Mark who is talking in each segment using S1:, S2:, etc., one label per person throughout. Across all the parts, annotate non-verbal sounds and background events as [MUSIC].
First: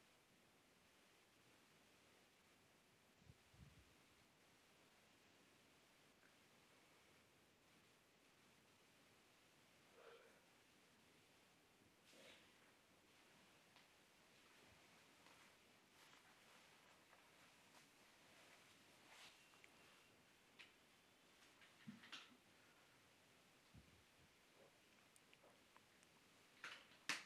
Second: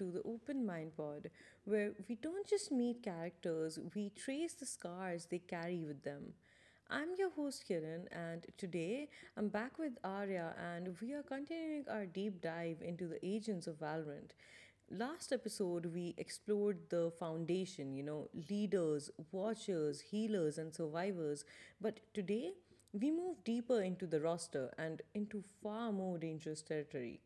S1: to the Open Mind Pod, where we don't just meet characters, we trace the scars they carry with them. I'm your host Kiran, and today I'm back with Arya, and we are continuing our deep dive into the agents of Valorant. Last episode, we explored the foundation, leaders, watchers, healers, and survivors. But today, we move deeper into the roster and into far more dangerous territory.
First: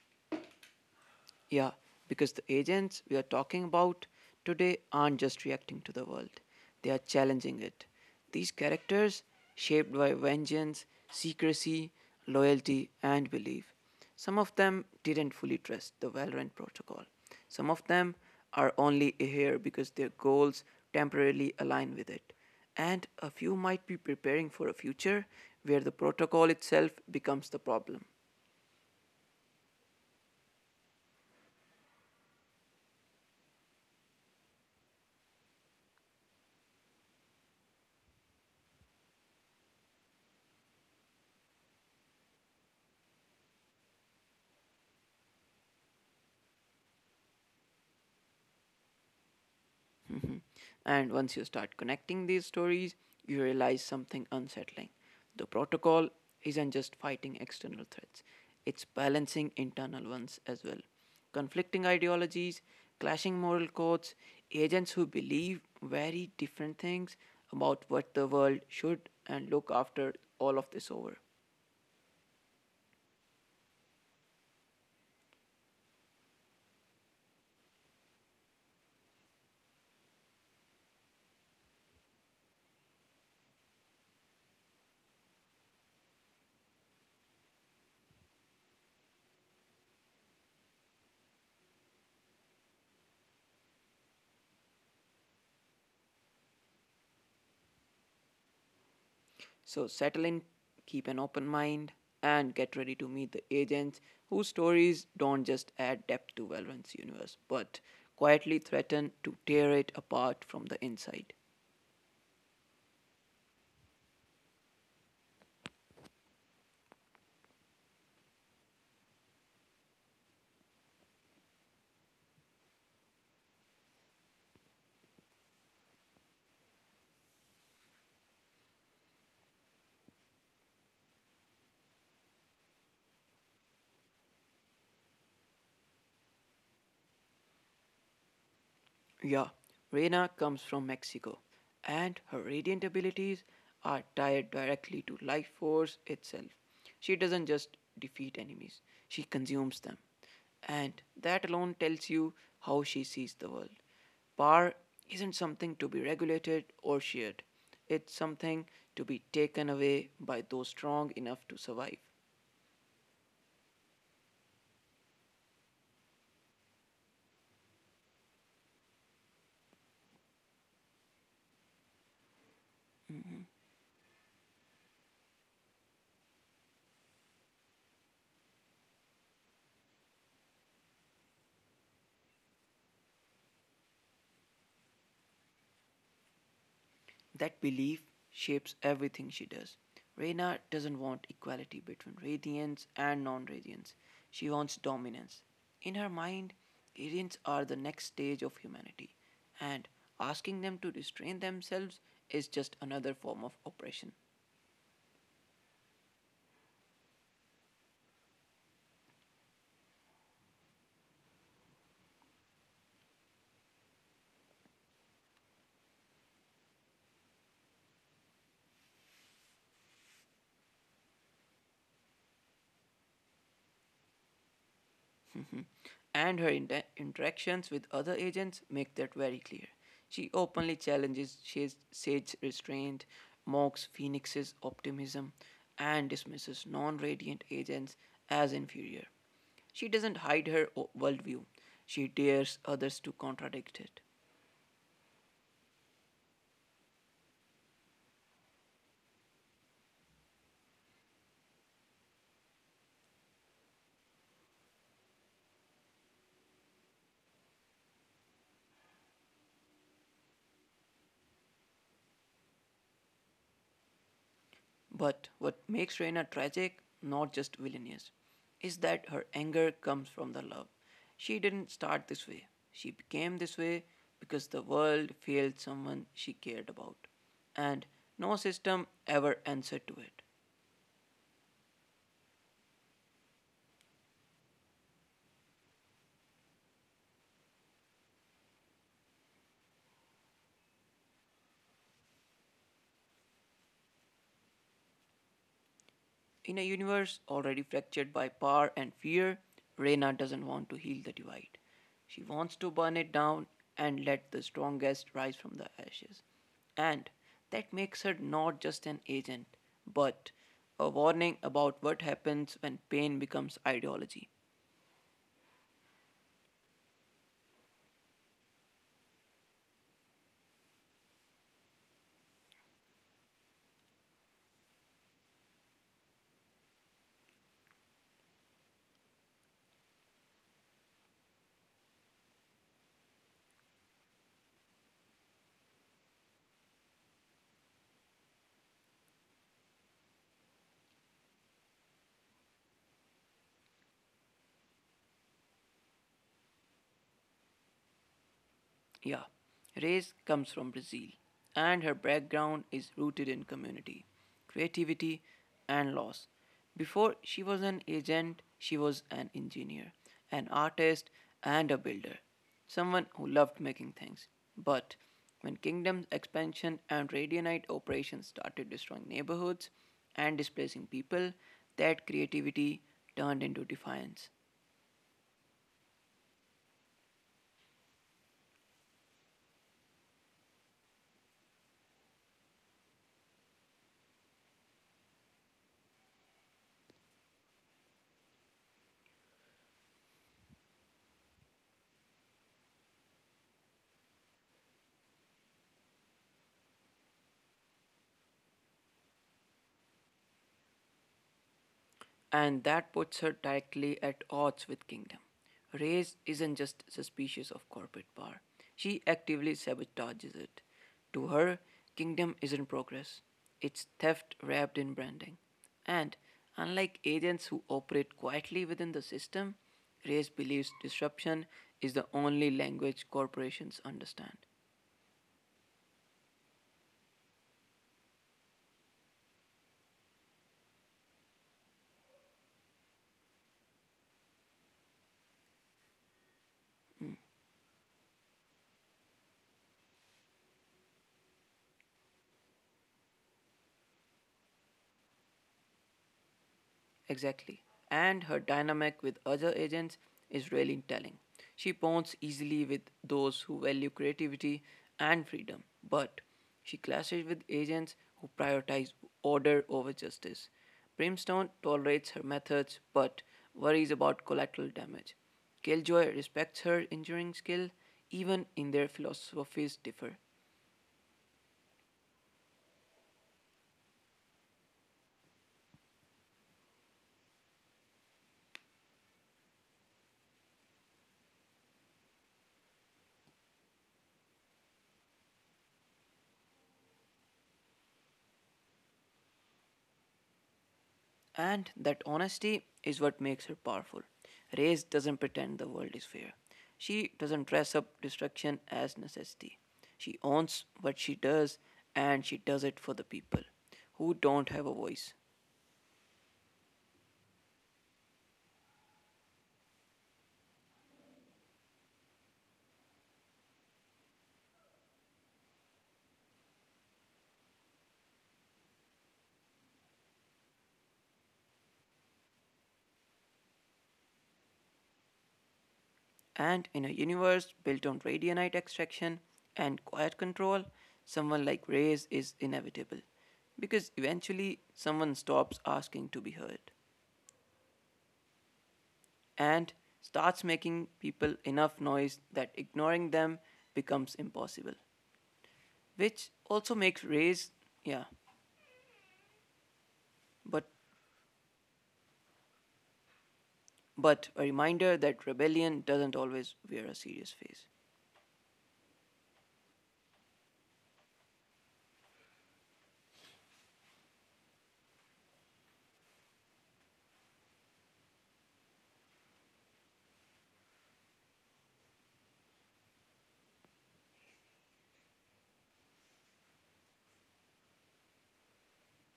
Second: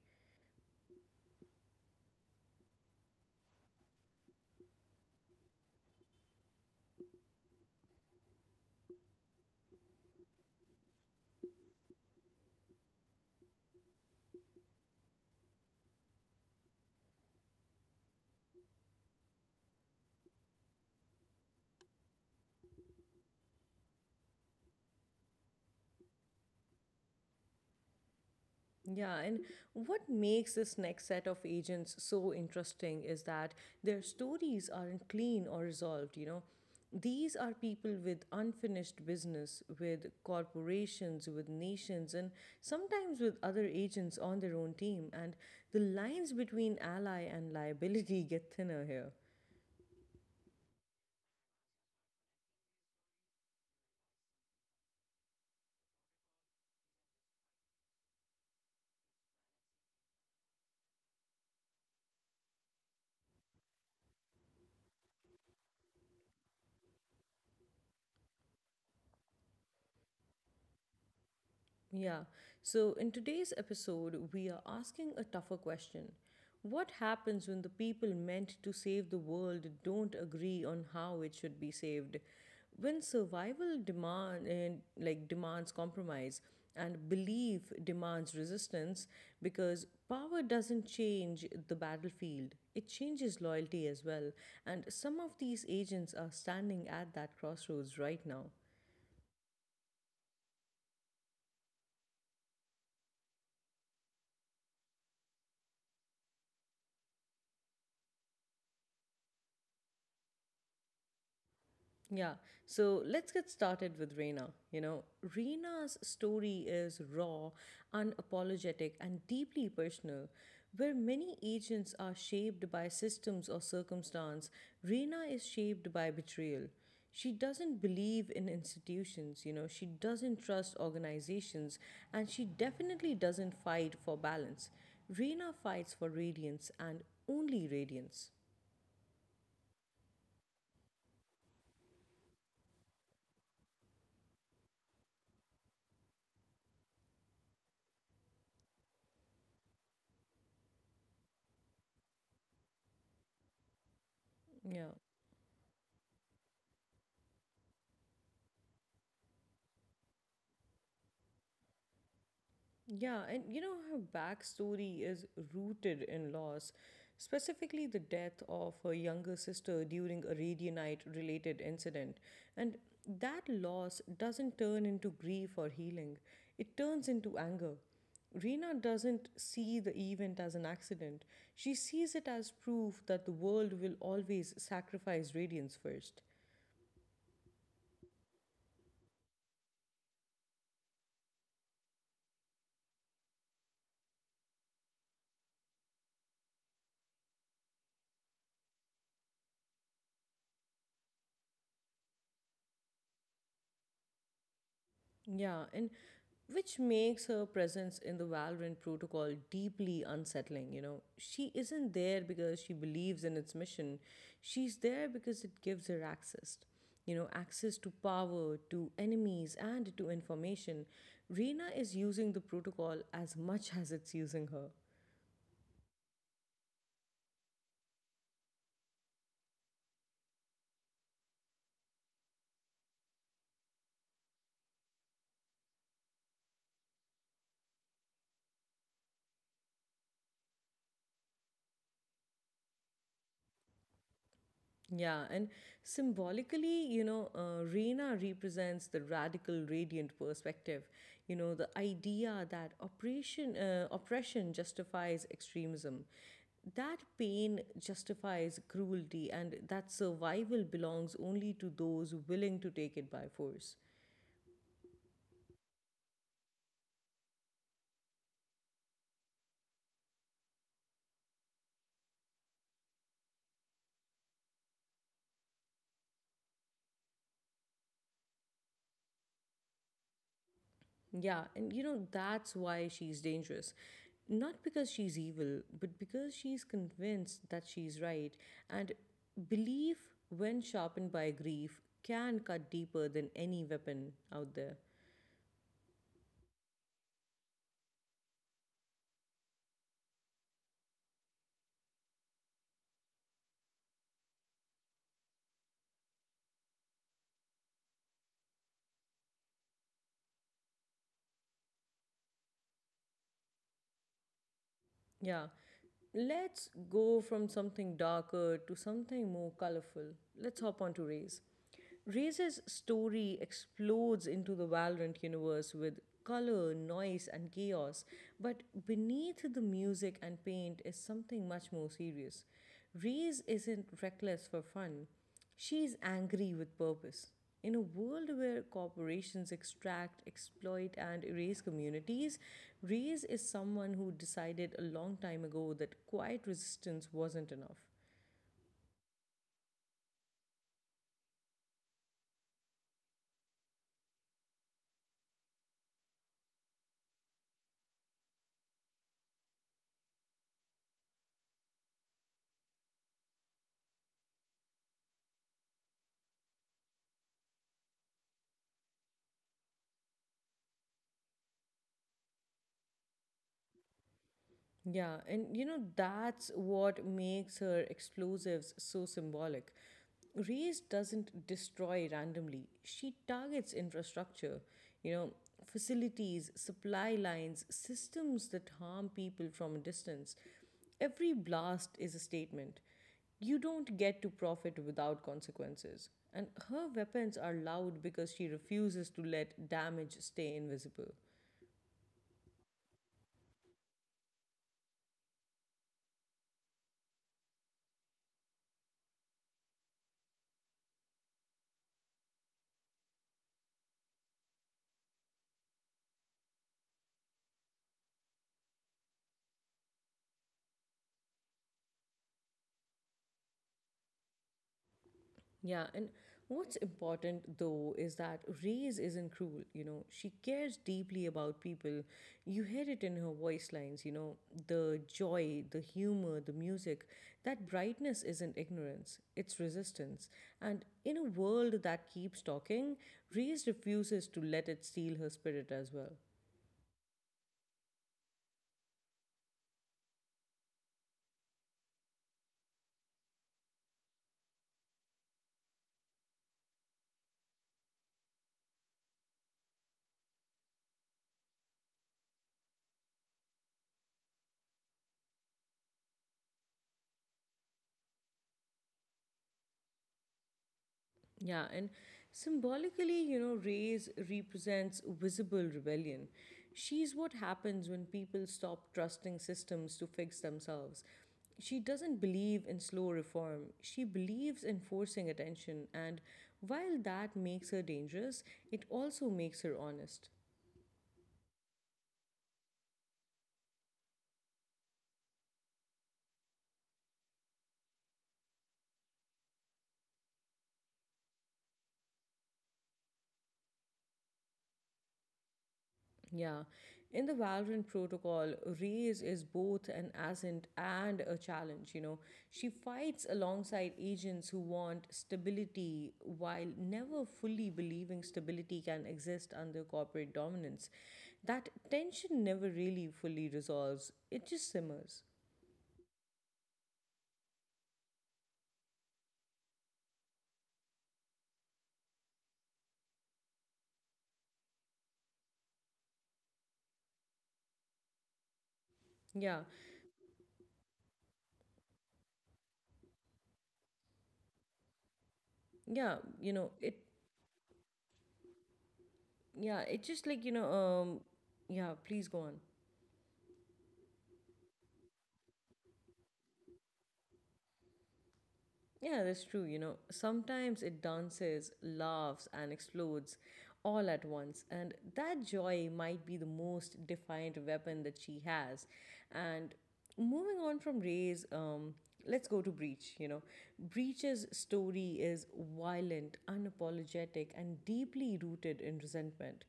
S2: Yeah, because the agents we are talking about today aren't just reacting to the world, they are challenging it. These characters, shaped by vengeance, secrecy, loyalty, and belief, some of them didn't fully trust the Valorant protocol. Some of them are only here because their goals temporarily align with it. And a few might be preparing for a future where the protocol itself becomes the problem.
S1: Yeah, and what makes this next set of agents so interesting is that their stories aren't clean or resolved. These are people with unfinished business, with corporations, with nations, and sometimes with other agents on their own team. And the lines between ally and liability [LAUGHS] get thinner here.
S2: Mhm. And once you start connecting these stories, you realize something unsettling. The protocol isn't just fighting external threats, it's balancing internal ones as well. Conflicting ideologies, clashing moral codes, agents who believe very different things about what the world should and look after all of this over.
S1: Yeah. So, in today's episode, we are asking a tougher question. What happens when the people meant to save the world don't agree on how it should be saved? When survival demand and demands compromise and belief demands resistance because power doesn't change the battlefield. It changes loyalty as well. And some of these agents are standing at that crossroads right now.
S2: So settle in, keep an open mind, and get ready to meet the agents whose stories don't just add depth to Valorant's universe, but quietly threaten to tear it apart from the inside.
S1: Yeah, so let's get started with Reena. Reena's story is raw, unapologetic, and deeply personal. Where many agents are shaped by systems or circumstance, Reena is shaped by betrayal. She doesn't believe in institutions, she doesn't trust organizations, and she definitely doesn't fight for balance. Reena fights for radiance and only radiance.
S2: Yeah, Reyna comes from Mexico, and her radiant abilities are tied directly to life force itself. She doesn't just defeat enemies, she consumes them. And that alone tells you how she sees the world.
S1: Yeah.
S2: Power isn't something to be regulated or shared, it's something to be taken away by those strong enough to survive.
S1: Yeah, and her backstory is rooted in loss, specifically the death of her younger sister during a Radianite related incident. And that loss doesn't turn into grief or healing, it turns into anger. Rena doesn't see the event as an accident. She sees it as proof that the world will always sacrifice radiance first.
S2: That belief shapes everything she does. Reina doesn't want equality between radiants and non radiants, she wants dominance. In her mind, radiants are the next stage of humanity, and asking them to restrain themselves is just another form of oppression.
S1: Yeah, and which makes her presence in the Valorant protocol deeply unsettling. She isn't there because she believes in its mission, she's there because it gives her access. You know, access to power, to enemies, and to information. Reyna is using the protocol as much as it's using her.
S2: And her interactions with other agents make that very clear. She openly challenges Shade's Sage's restraint, mocks Phoenix's optimism, and dismisses non radiant agents as inferior. She doesn't hide her worldview, she dares others to contradict it.
S1: Yeah, and symbolically, Reina represents the radical radiant perspective. You know, the idea that oppression justifies extremism, that pain justifies cruelty, and that survival belongs only to those willing to take it by force.
S2: But what makes Reina tragic, not just villainous, is that her anger comes from the love. She didn't start this way. She became this way because the world failed someone she cared about. And no system ever answered to it.
S1: Yeah, and that's why she's dangerous. Not because she's evil, but because she's convinced that she's right. And belief, when sharpened by grief, can cut deeper than any weapon out there.
S2: In a universe already fractured by power and fear, Reyna doesn't want to heal the divide. She wants to burn it down and let the strongest rise from the ashes. And that makes her not just an agent, but a warning about what happens when pain becomes ideology.
S1: Yeah, let's go from something darker to something more colorful. Let's hop on to race. Ray's story explodes into the Valorant universe with color, noise, and chaos, but beneath the music and paint is something much more serious. Ray's isn't reckless for fun, she's angry with purpose. In a world where corporations extract, exploit, and erase communities, Reyes is someone who decided a long time ago that quiet resistance wasn't enough.
S2: Yeah, Reis comes from Brazil, and her background is rooted in community, creativity, and loss. Before she was an agent, she was an engineer, an artist, and a builder, someone who loved making things. But when Kingdom's expansion and Radionite operations started destroying neighborhoods and displacing people, that creativity turned into defiance.
S1: Yeah, and that's what makes her explosives so symbolic. Reese doesn't destroy randomly, she targets infrastructure, you know, facilities, supply lines, systems that harm people from a distance. Every blast is a statement. You don't get to profit without consequences. And her weapons are loud because she refuses to let damage stay invisible.
S2: And that puts her directly at odds with Kingdom. Reyes isn't just suspicious of corporate power, she actively sabotages it. To her, Kingdom isn't progress, it's theft wrapped in branding. And unlike agents who operate quietly within the system, Reyes believes disruption is the only language corporations understand.
S1: Yeah, and what's important though is that Reyes isn't cruel. She cares deeply about people. You hear it in her voice lines, the joy, the humor, the music. That brightness isn't ignorance, it's resistance. And in a world that keeps talking, Reyes refuses to let it steal her spirit as well.
S2: Exactly. And her dynamic with other agents is really telling. She bonds easily with those who value creativity and freedom, but she clashes with agents who prioritize order over justice. Brimstone tolerates her methods but worries about collateral damage. Killjoy respects her engineering skill even in their philosophies differ.
S1: Yeah, and symbolically, Ray's represents visible rebellion. She's what happens when people stop trusting systems to fix themselves. She doesn't believe in slow reform, she believes in forcing attention, and while that makes her dangerous, it also makes her honest.
S2: And that honesty is what makes her powerful. Reyes doesn't pretend the world is fair. She doesn't dress up destruction as necessity. She owns what she does and she does it for the people who don't have a voice.
S1: Yeah. In the Valorant protocol, Reyes is both an ascent and a challenge. She fights alongside agents who want stability while never fully believing stability can exist under corporate dominance. That tension never really fully resolves. It just simmers.
S2: And in a universe built on radionite extraction and quiet control, someone like Reyes is inevitable because eventually someone stops asking to be heard.
S1: Yeah.
S2: And starts making people enough noise that ignoring them becomes impossible,
S1: Yeah, you know,
S2: which
S1: it
S2: also makes raise, yeah,
S1: yeah, it just like, you know,
S2: but
S1: Yeah, please go on.
S2: but a reminder that rebellion doesn't always wear a serious face.
S1: Yeah, that's true. You know, sometimes it dances, laughs, and explodes all at once. And that joy might be the most defiant weapon that she has. And moving on from Ray's, let's go to Breach. Breach's story is violent, unapologetic, and deeply rooted in resentment.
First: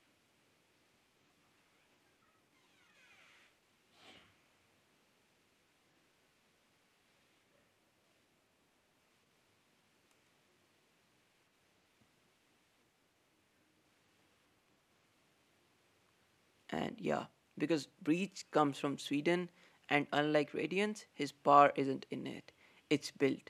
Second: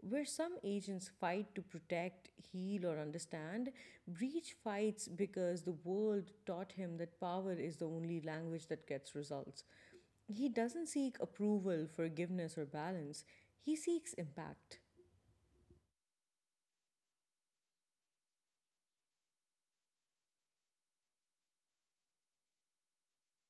S1: Where some agents fight to protect, heal, or understand, Breach fights because the world taught him that power is the only language that gets results. He doesn't seek approval, forgiveness, or balance, he seeks impact.
S2: And yeah, because Breach comes from Sweden, and unlike Radiance, his power isn't innate, it's built.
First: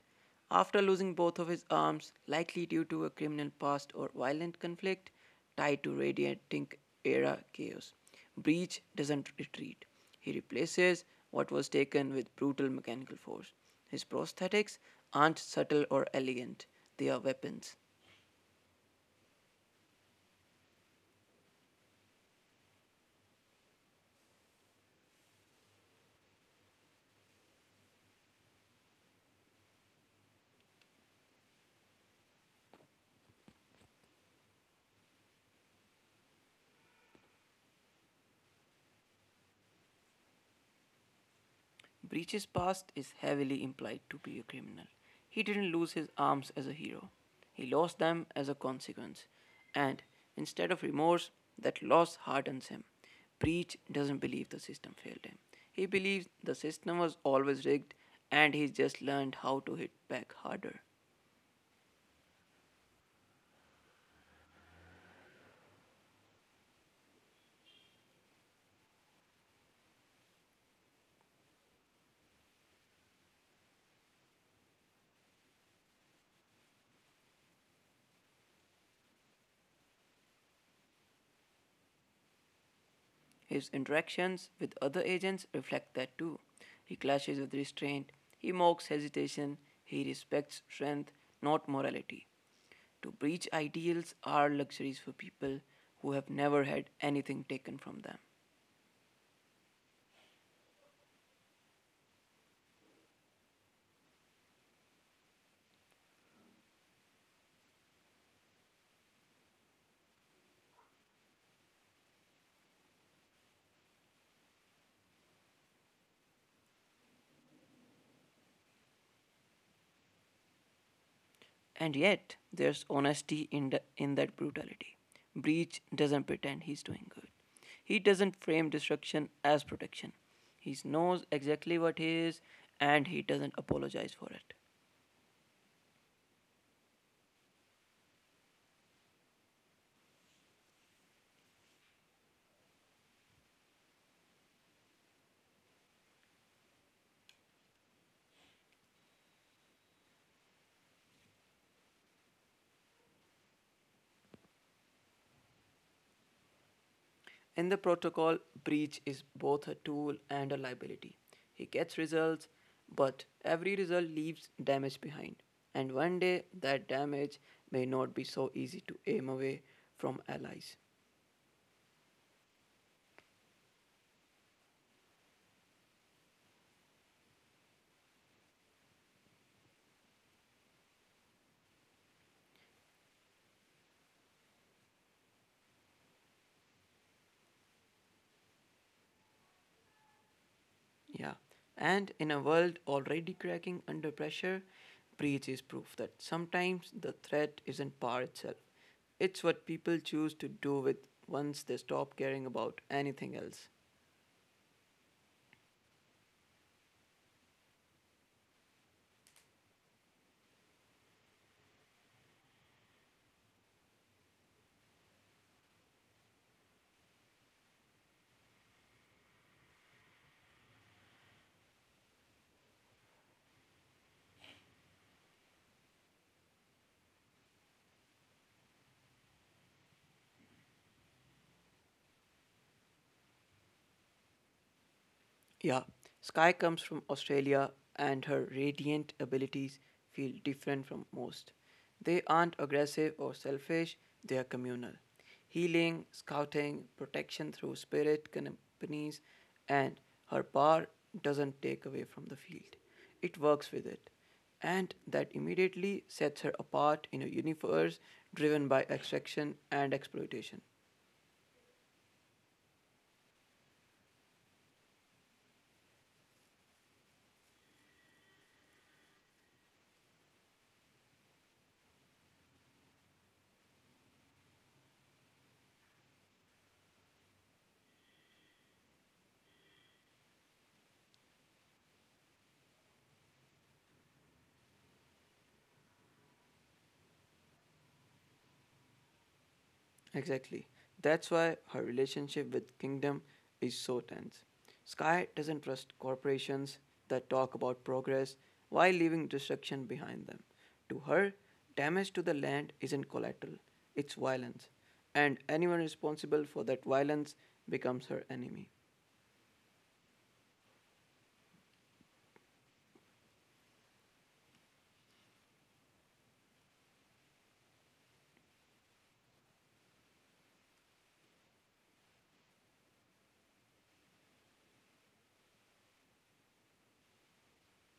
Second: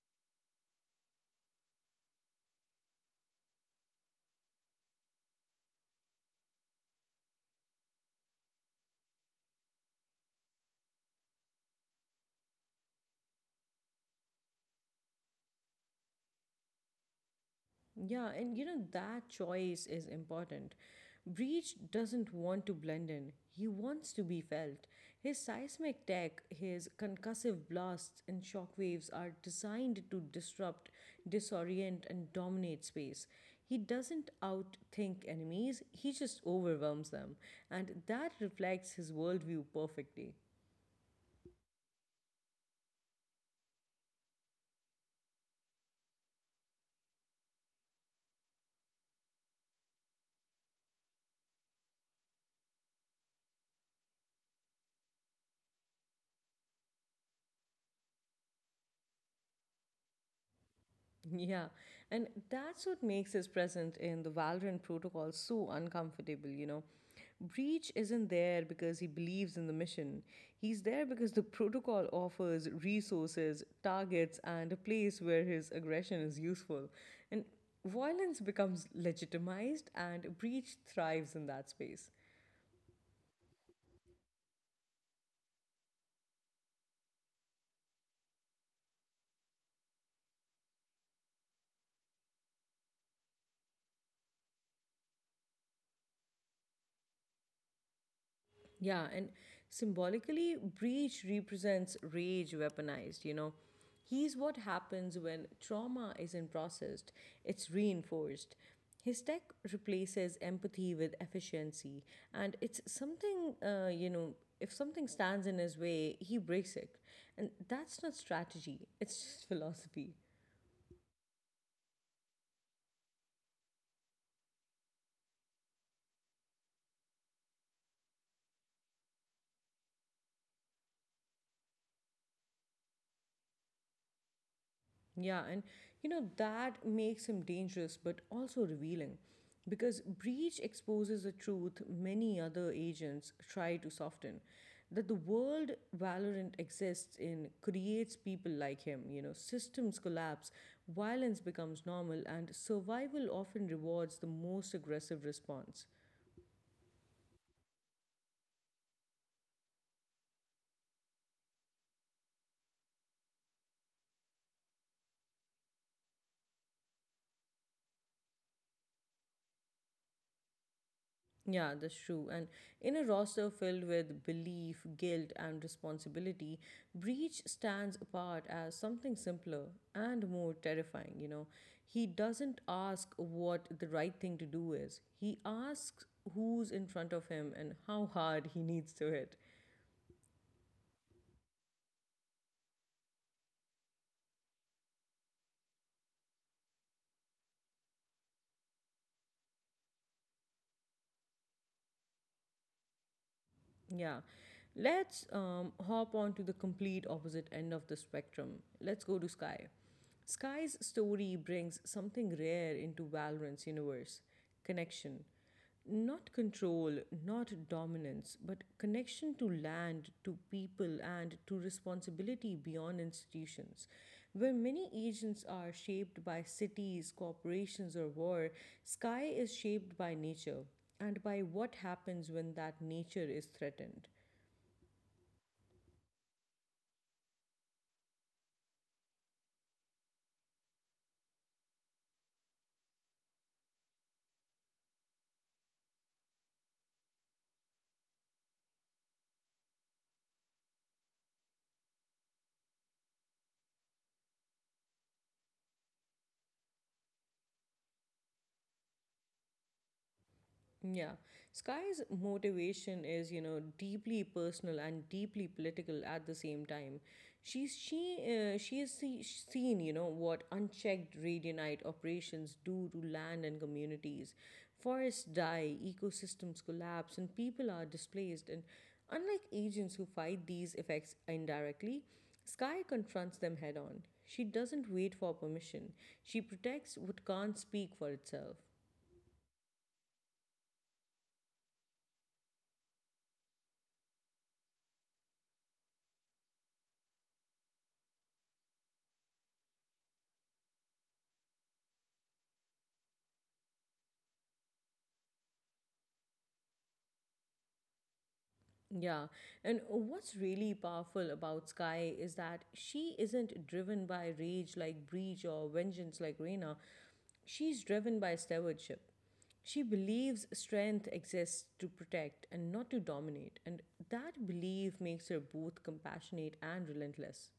S2: After losing both of his arms, likely due to a criminal past or violent conflict tied to Radiating era chaos, Breach doesn't retreat. He replaces what was taken with brutal mechanical force. His prosthetics aren't subtle or elegant, they are weapons.
S1: Yeah, and you know that choice is important. Breach doesn't want to blend in. He wants to be felt. His seismic tech, his concussive blasts and shockwaves are designed to disrupt, disorient and dominate space. He doesn't outthink enemies, he just overwhelms them, and that reflects his worldview perfectly.
S2: Breach's past is heavily implied to be a criminal. He didn't lose his arms as a hero, he lost them as a consequence. And instead of remorse, that loss hardens him. Breach doesn't believe the system failed him. He believes the system was always rigged and he's just learned how to hit back harder.
S1: Yeah, and that's what makes his presence in the Valorant protocol so uncomfortable, Breach isn't there because he believes in the mission. He's there because the protocol offers resources, targets, and a place where his aggression is useful. And violence becomes legitimized, and Breach thrives in that space.
S2: His interactions with other agents reflect that too. He clashes with restraint, he mocks hesitation, he respects strength, not morality. To preach ideals are luxuries for people who have never had anything taken from them.
S1: Yeah, and symbolically, breach represents rage weaponized, He's what happens when trauma isn't processed, it's reinforced. His tech replaces empathy with efficiency, and it's something, if something stands in his way, he breaks it. And that's not strategy, it's just philosophy.
S2: And yet, there's honesty in, in that brutality. Breach doesn't pretend he's doing good. He doesn't frame destruction as protection. He knows exactly what he is and he doesn't apologize for it.
S1: Yeah, and that makes him dangerous but also revealing because Breach exposes a truth many other agents try to soften that the world Valorant exists in creates people like him. You know, systems collapse, violence becomes normal, and survival often rewards the most aggressive response.
S2: In the protocol, Breach is both a tool and a liability. He gets results, but every result leaves damage behind. And one day, that damage may not be so easy to aim away from allies.
S1: Yeah, that's true. And in a roster filled with belief, guilt, and responsibility, Breach stands apart as something simpler and more terrifying. He doesn't ask what the right thing to do is, he asks who's in front of him and how hard he needs to hit.
S2: Yeah. And in a world already cracking under pressure, Breach is proof that sometimes the threat isn't power itself. It's what people choose to do with once they stop caring about anything else.
S1: Yeah. Let's hop on to the complete opposite end of the spectrum. Let's go to Sky. Sky's story brings something rare into Valorant's universe connection. Not control, not dominance, but connection to land, to people, and to responsibility beyond institutions. Where many agents are shaped by cities, corporations, or war, Sky is shaped by nature and by what happens when that nature is threatened.
S2: Yeah, Sky comes from Australia and her radiant abilities feel different from most. They aren't aggressive or selfish, they are communal. Healing, scouting, protection through spirit companies, and her power doesn't take away from the field. It works with it. And that immediately sets her apart in a universe driven by extraction and exploitation.
S1: Yeah. Sky's motivation is, deeply personal and deeply political at the same time. She's she she has seen, what unchecked radionite operations do to land and communities. Forests die, ecosystems collapse, and people are displaced. And unlike agents who fight these effects indirectly, Sky confronts them head on. She doesn't wait for permission. She protects what can't speak for itself.
S2: Exactly. That's why her relationship with Kingdom is so tense. Sky doesn't trust corporations that talk about progress while leaving destruction behind them. To her, damage to the land isn't collateral, it's violence. And anyone responsible for that violence becomes her enemy.
S1: Yeah. And what's really powerful about Sky is that she isn't driven by rage like Breach or vengeance like Reina. She's driven by stewardship. She believes strength exists to protect and not to dominate. And that belief makes her both compassionate and relentless.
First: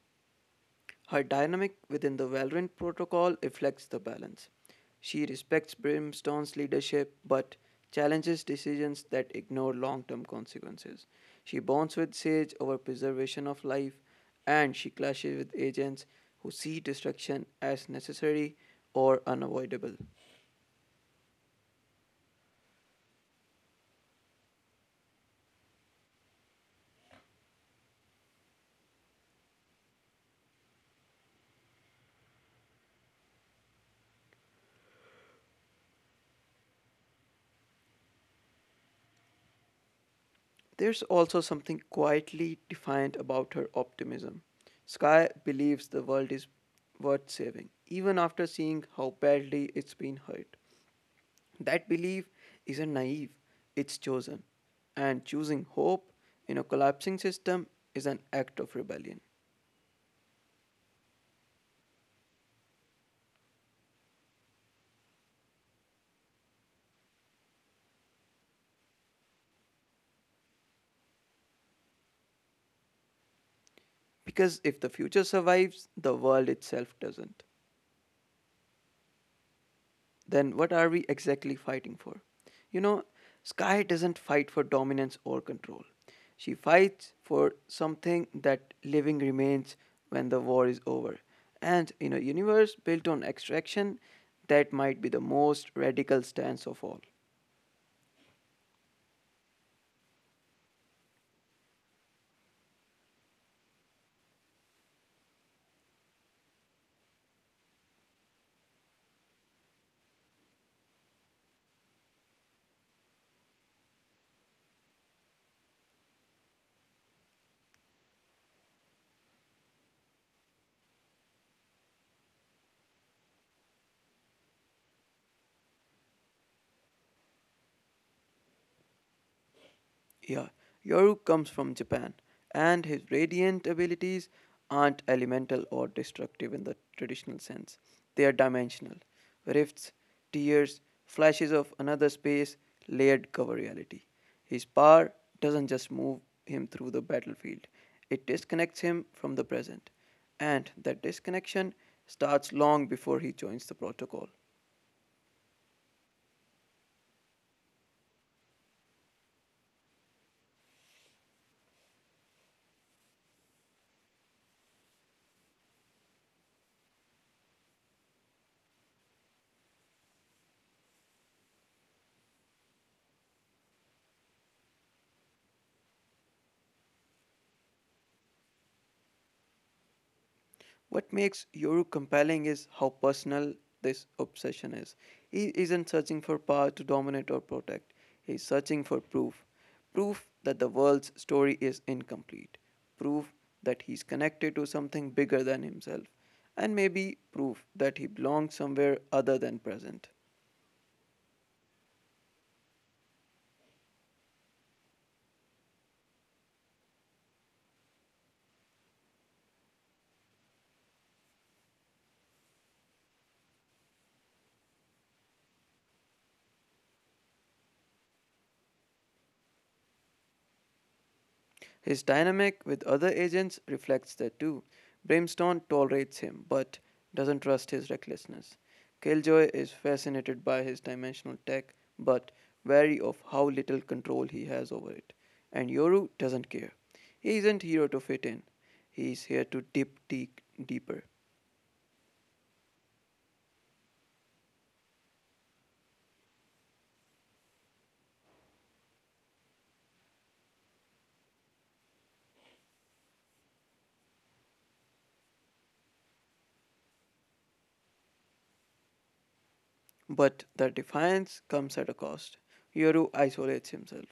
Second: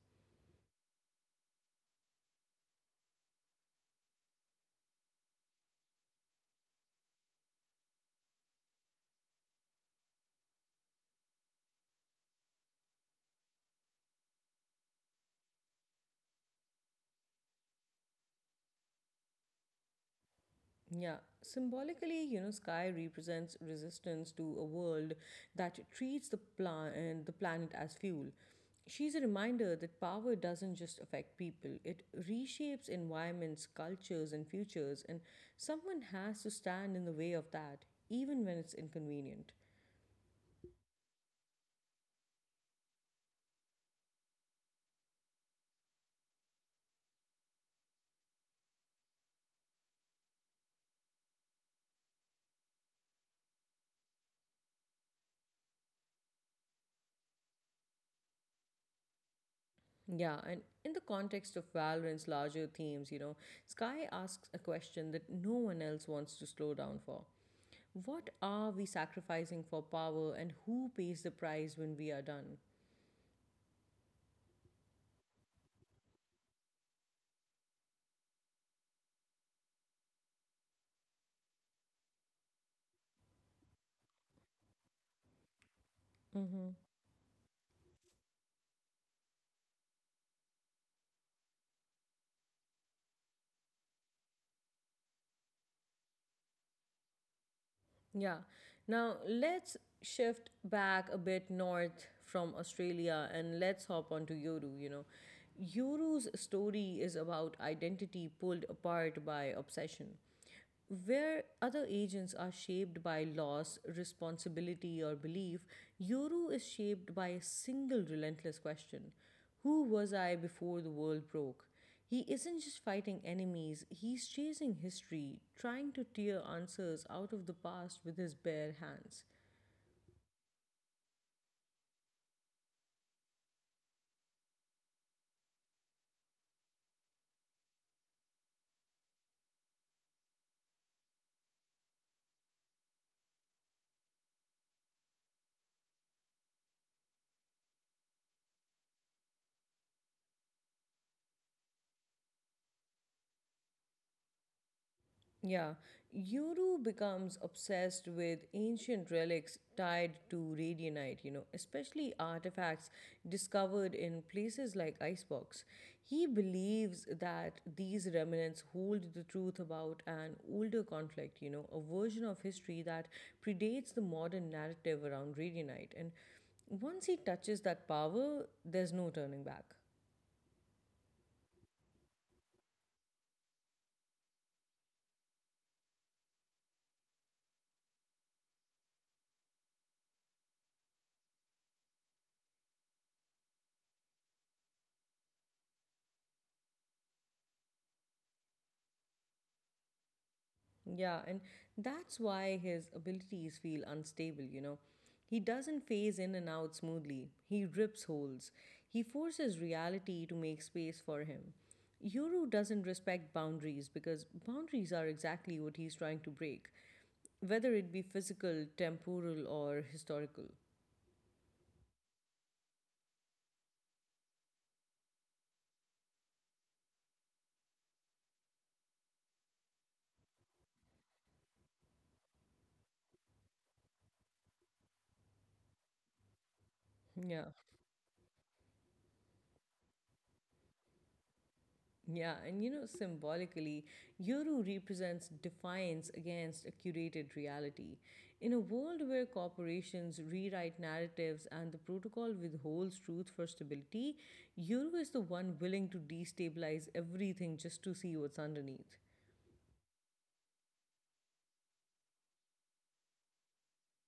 S2: Her dynamic within the Valorant protocol reflects the balance. She respects Brimstone's leadership but challenges decisions that ignore long term consequences. She bonds with Sage over preservation of life, and she clashes with agents who see destruction as necessary or unavoidable.
S1: Yeah, symbolically, sky represents resistance to a world that treats the planet as fuel. She's a reminder that power doesn't just affect people; it reshapes environments, cultures, and futures. And someone has to stand in the way of that, even when it's inconvenient.
S2: There's also something quietly defiant about her optimism. Sky believes the world is worth saving, even after seeing how badly it's been hurt. That belief isn't naive, it's chosen. And choosing hope in a collapsing system is an act of rebellion.
S1: Yeah, and in the context of Valorant's larger themes, Sky asks a question that no one else wants to slow down for. What are we sacrificing for power, and who pays the price when we are done?
S2: Because if the future survives, the world itself doesn't. Then what are we exactly fighting for? You know, Sky doesn't fight for dominance or control. She fights for something that living remains when the war is over. And in a universe built on extraction, that might be the most radical stance of all.
S1: Yeah. Now let's shift back a bit north from Australia and let's hop onto Yoru, Yoru's story is about identity pulled apart by obsession. Where other agents are shaped by loss, responsibility, or belief, Yoru is shaped by a single relentless question. Who was I before the world broke? He isn't just fighting enemies, he's chasing history, trying to tear answers out of the past with his bare hands.
S2: Yeah, Yoru comes from Japan, and his radiant abilities aren't elemental or destructive in the traditional sense. They are dimensional rifts, tears, flashes of another space, layered cover reality. His power doesn't just move him through the battlefield, it disconnects him from the present. And that disconnection starts long before he joins the protocol.
S1: Yeah, Yuru becomes obsessed with ancient relics tied to radionite, especially artifacts discovered in places like Icebox. He believes that these remnants hold the truth about an older conflict, a version of history that predates the modern narrative around radionite. And once he touches that power, there's no turning back.
S2: What makes Yoru compelling is how personal this obsession is. He isn't searching for power to dominate or protect, he's searching for proof. Proof that the world's story is incomplete, proof that he's connected to something bigger than himself, and maybe proof that he belongs somewhere other than present.
S1: Yeah, and that's why his abilities feel unstable, He doesn't phase in and out smoothly. He rips holes. He forces reality to make space for him. Yoru doesn't respect boundaries because boundaries are exactly what he's trying to break, whether it be physical, temporal, or historical.
S2: His dynamic with other agents reflects that too. Brimstone tolerates him, but doesn't trust his recklessness. Killjoy is fascinated by his dimensional tech, but wary of how little control he has over it. And Yoru doesn't care. He
S1: Yeah.
S2: isn't here to fit in. He's here to dip deep deeper.
S1: Yeah, and symbolically, Yoru represents defiance against a curated reality. In a world where corporations rewrite narratives and the protocol withholds truth for stability, Yoru is the one willing to destabilize everything just to see what's underneath.
S2: But the defiance comes at a cost. Yoru isolates himself.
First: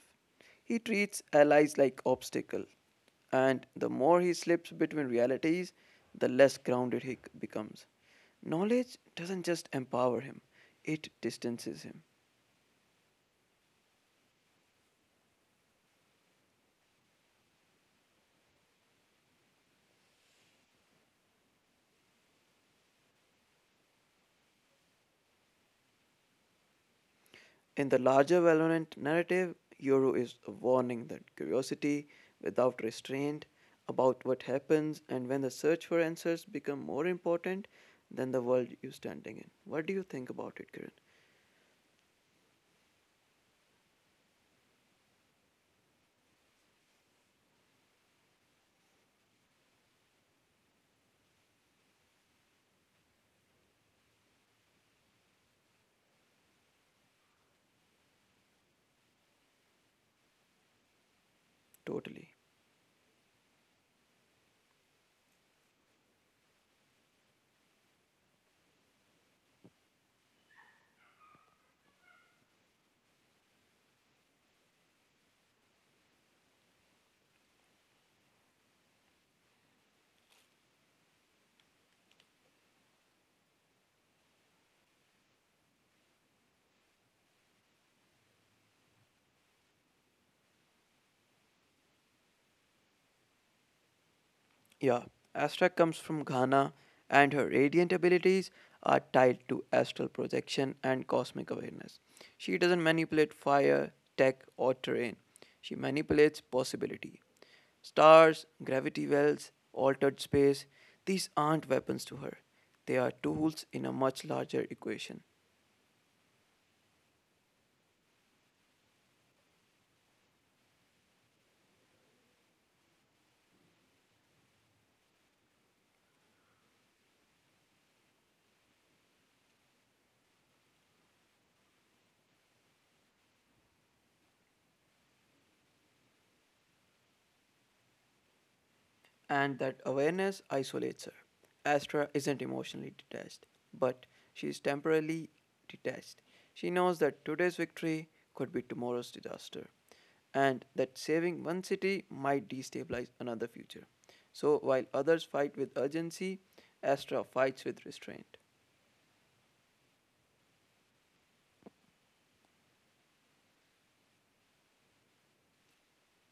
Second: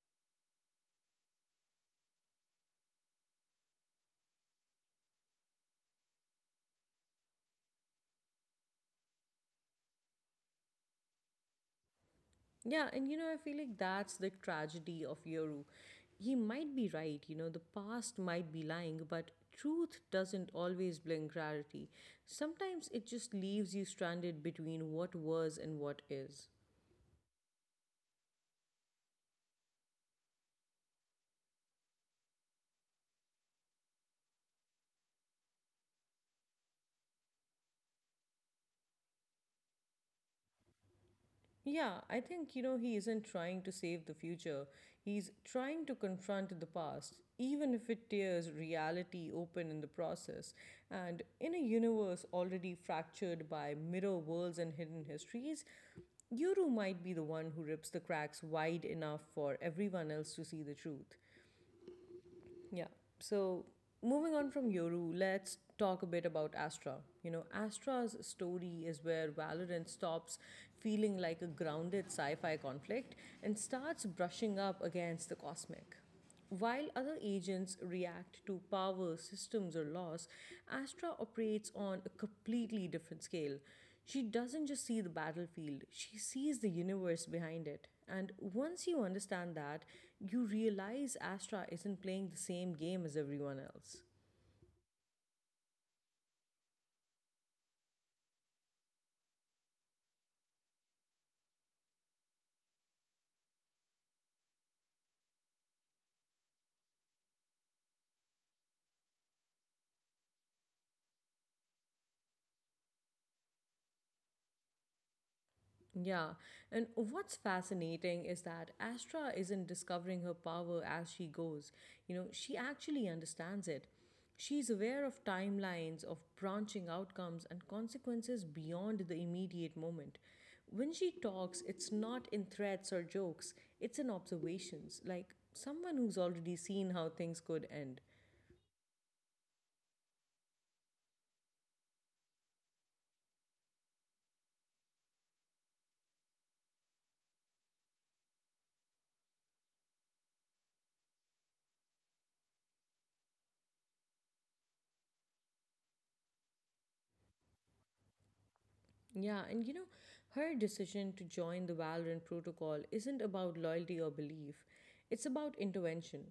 S2: He treats allies like obstacles. And the more he slips between realities, the less grounded he becomes. Knowledge doesn't just empower him, it distances him.
S1: Yeah, and you know, I feel like that's the tragedy of Yoru. He might be right, you know, the past might be lying, but truth doesn't always bring clarity. Sometimes it just leaves you stranded between what was and what is.
S2: In the larger Valorant narrative, Yoru is a warning that curiosity, without restraint, about what happens and when the search for answers become more important than the world you're standing in. What do you think about it, Kiran?
S1: Yeah, I think, you know, he isn't trying to save the future. He's trying to confront the past, even if it tears reality open in the process. And in a universe already fractured by mirror worlds and hidden histories, Yuru might be the one who rips the cracks wide enough for everyone else to see the truth.
S2: Totally.
S1: Yeah. So moving on from Yoru, let's talk a bit about Astra. You know, Astra's story is where Valorant stops feeling like a grounded sci fi conflict and starts brushing up against the cosmic. While other agents react to power, systems, or loss, Astra operates on a completely different scale. She doesn't just see the battlefield, she sees the universe behind it. And once you understand that, you realize Astra isn't playing the same game as everyone else.
S2: Yeah, Astra comes from Ghana, and her radiant abilities are tied to astral projection and cosmic awareness. She doesn't manipulate fire, tech, or terrain, she manipulates possibility. Stars, gravity wells, altered space, these aren't weapons to her. They are tools in a much larger equation.
S1: Yeah, and what's fascinating is that Astra isn't discovering her power as she goes. You know, she actually understands it. She's aware of timelines, of branching outcomes, and consequences beyond the immediate moment. When she talks, it's not in threats or jokes, it's in observations, like someone who's already seen how things could end.
S2: And that awareness isolates her. Astra isn't emotionally detached, but she is temporarily detached. She knows that today's victory could be tomorrow's disaster, and that saving one city might destabilize another future. So, while others fight with urgency, Astra fights with restraint.
S1: Yeah, and you know, her decision to join the Valorant protocol isn't about loyalty or belief, it's about intervention.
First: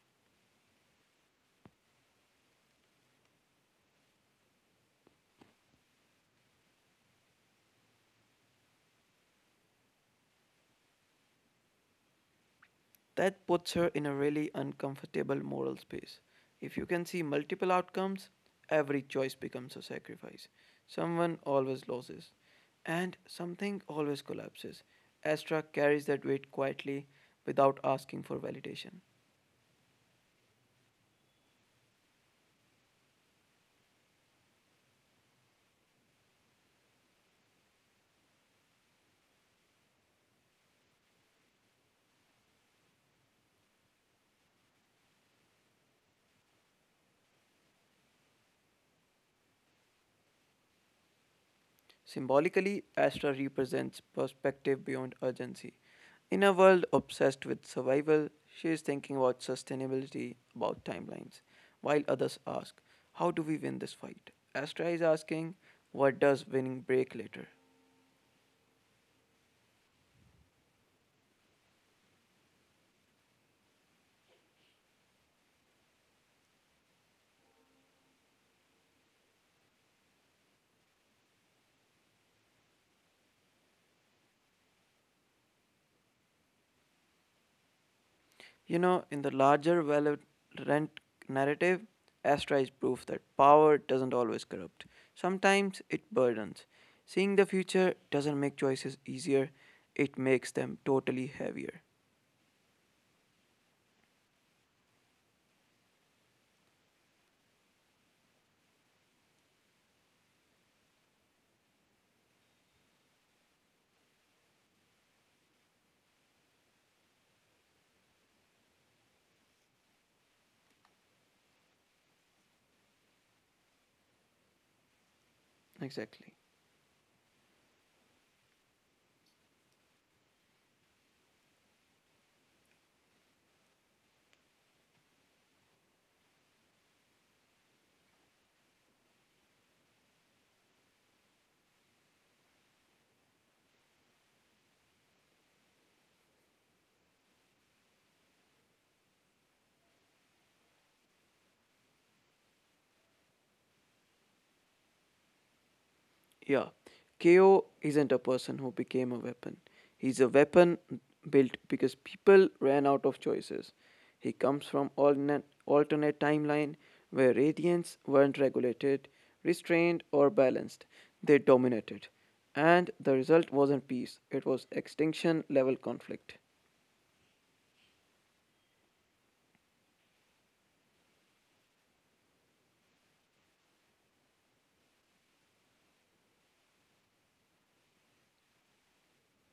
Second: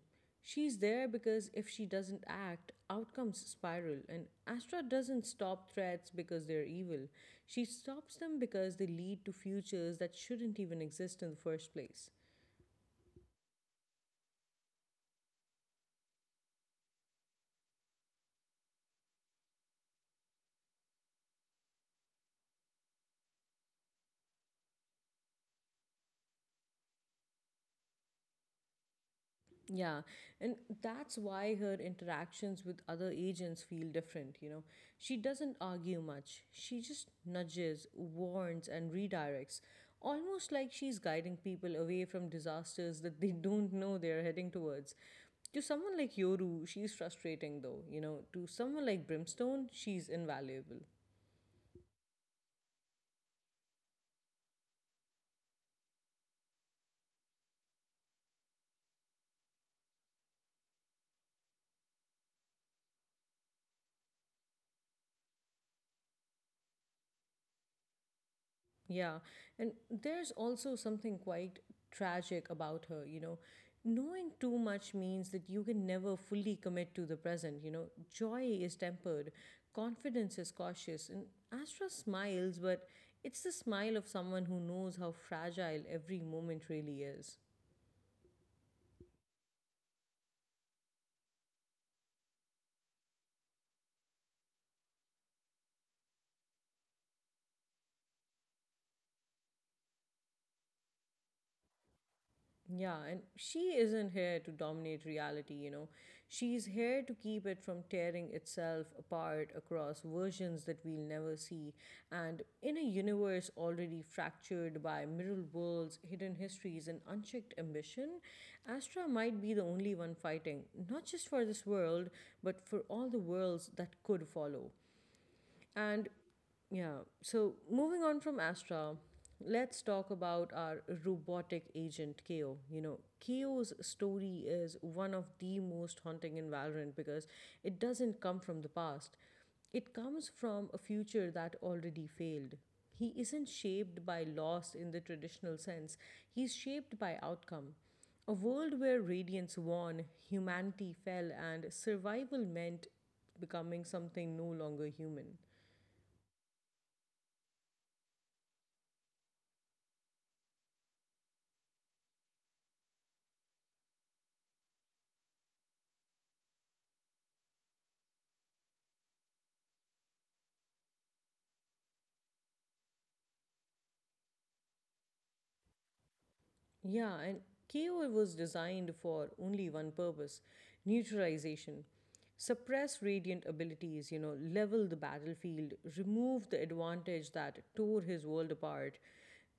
S1: She's there because if she doesn't act, outcomes spiral, and Astra doesn't stop threats because they're evil. She stops them because they lead to futures that shouldn't even exist in the first place.
S2: That puts her in a really uncomfortable moral space. If you can see multiple outcomes, every choice becomes a sacrifice. Someone always loses, and something always collapses. Astra carries that weight quietly without asking for validation.
S1: Yeah, and that's why her interactions with other agents feel different, you know. She doesn't argue much, she just nudges, warns, and redirects, almost like she's guiding people away from disasters that they don't know they're heading towards. To someone like Yoru, she's frustrating though, you know. To someone like Brimstone, she's invaluable.
S2: Symbolically, Astra represents perspective beyond urgency. In a world obsessed with survival, she is thinking about sustainability, about timelines, while others ask, how do we win this fight? Astra is asking, what does winning break later?
S1: Yeah, and there's also something quite tragic about her, you know. Knowing too much means that you can never fully commit to the present, you know. Joy is tempered, confidence is cautious, and Astra smiles, but it's the smile of someone who knows how fragile every moment really is.
S2: You know, in the larger Valorant narrative, Astra is proof that power doesn't always corrupt. Sometimes it burdens. Seeing the future doesn't make choices easier, it makes them totally heavier.
S1: Yeah, and she isn't here to dominate reality, you know. She's here to keep it from tearing itself apart across versions that we'll never see. And in a universe already fractured by mirror worlds, hidden histories, and unchecked ambition, Astra might be the only one fighting, not just for this world, but for all the worlds that could follow. And
S2: Exactly.
S1: yeah. So moving on from Astra, let's talk about our robotic agent Keo. You know, Keo's story is one of the most haunting in Valorant because it doesn't come from the past. It comes from a future that already failed. He isn't shaped by loss in the traditional sense. He's shaped by outcome. A world where radiance won, humanity fell, and survival meant becoming something no longer human.
S2: Yeah, KO isn't a person who became a weapon. He's a weapon built because people ran out of choices. He comes from alternate timeline where radiants weren't regulated, restrained, or balanced. They dominated. And the result wasn't peace, it was extinction level conflict.
S1: Yeah, and KO was designed for only one purpose neutralization. Suppress radiant abilities, you know, level the battlefield, remove the advantage that tore his world apart.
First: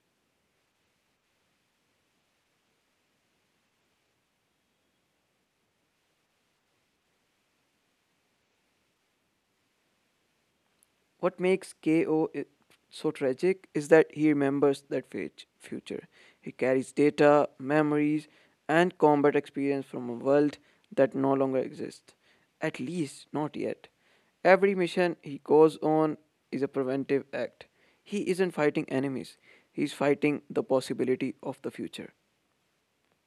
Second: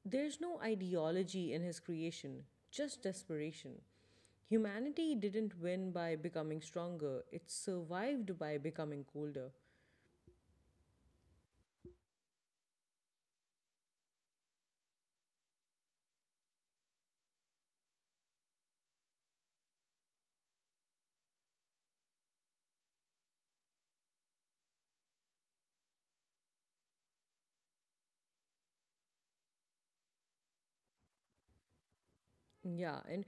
S1: There's no ideology in his creation, just desperation. Humanity didn't win by becoming stronger, it survived by becoming colder.
S2: What makes KO so tragic is that he remembers that future. He carries data, memories, and combat experience from a world that no longer exists. At least, not yet. Every mission he goes on is a preventive act. He isn't fighting enemies, he's fighting the possibility of the future.
S1: Yeah, and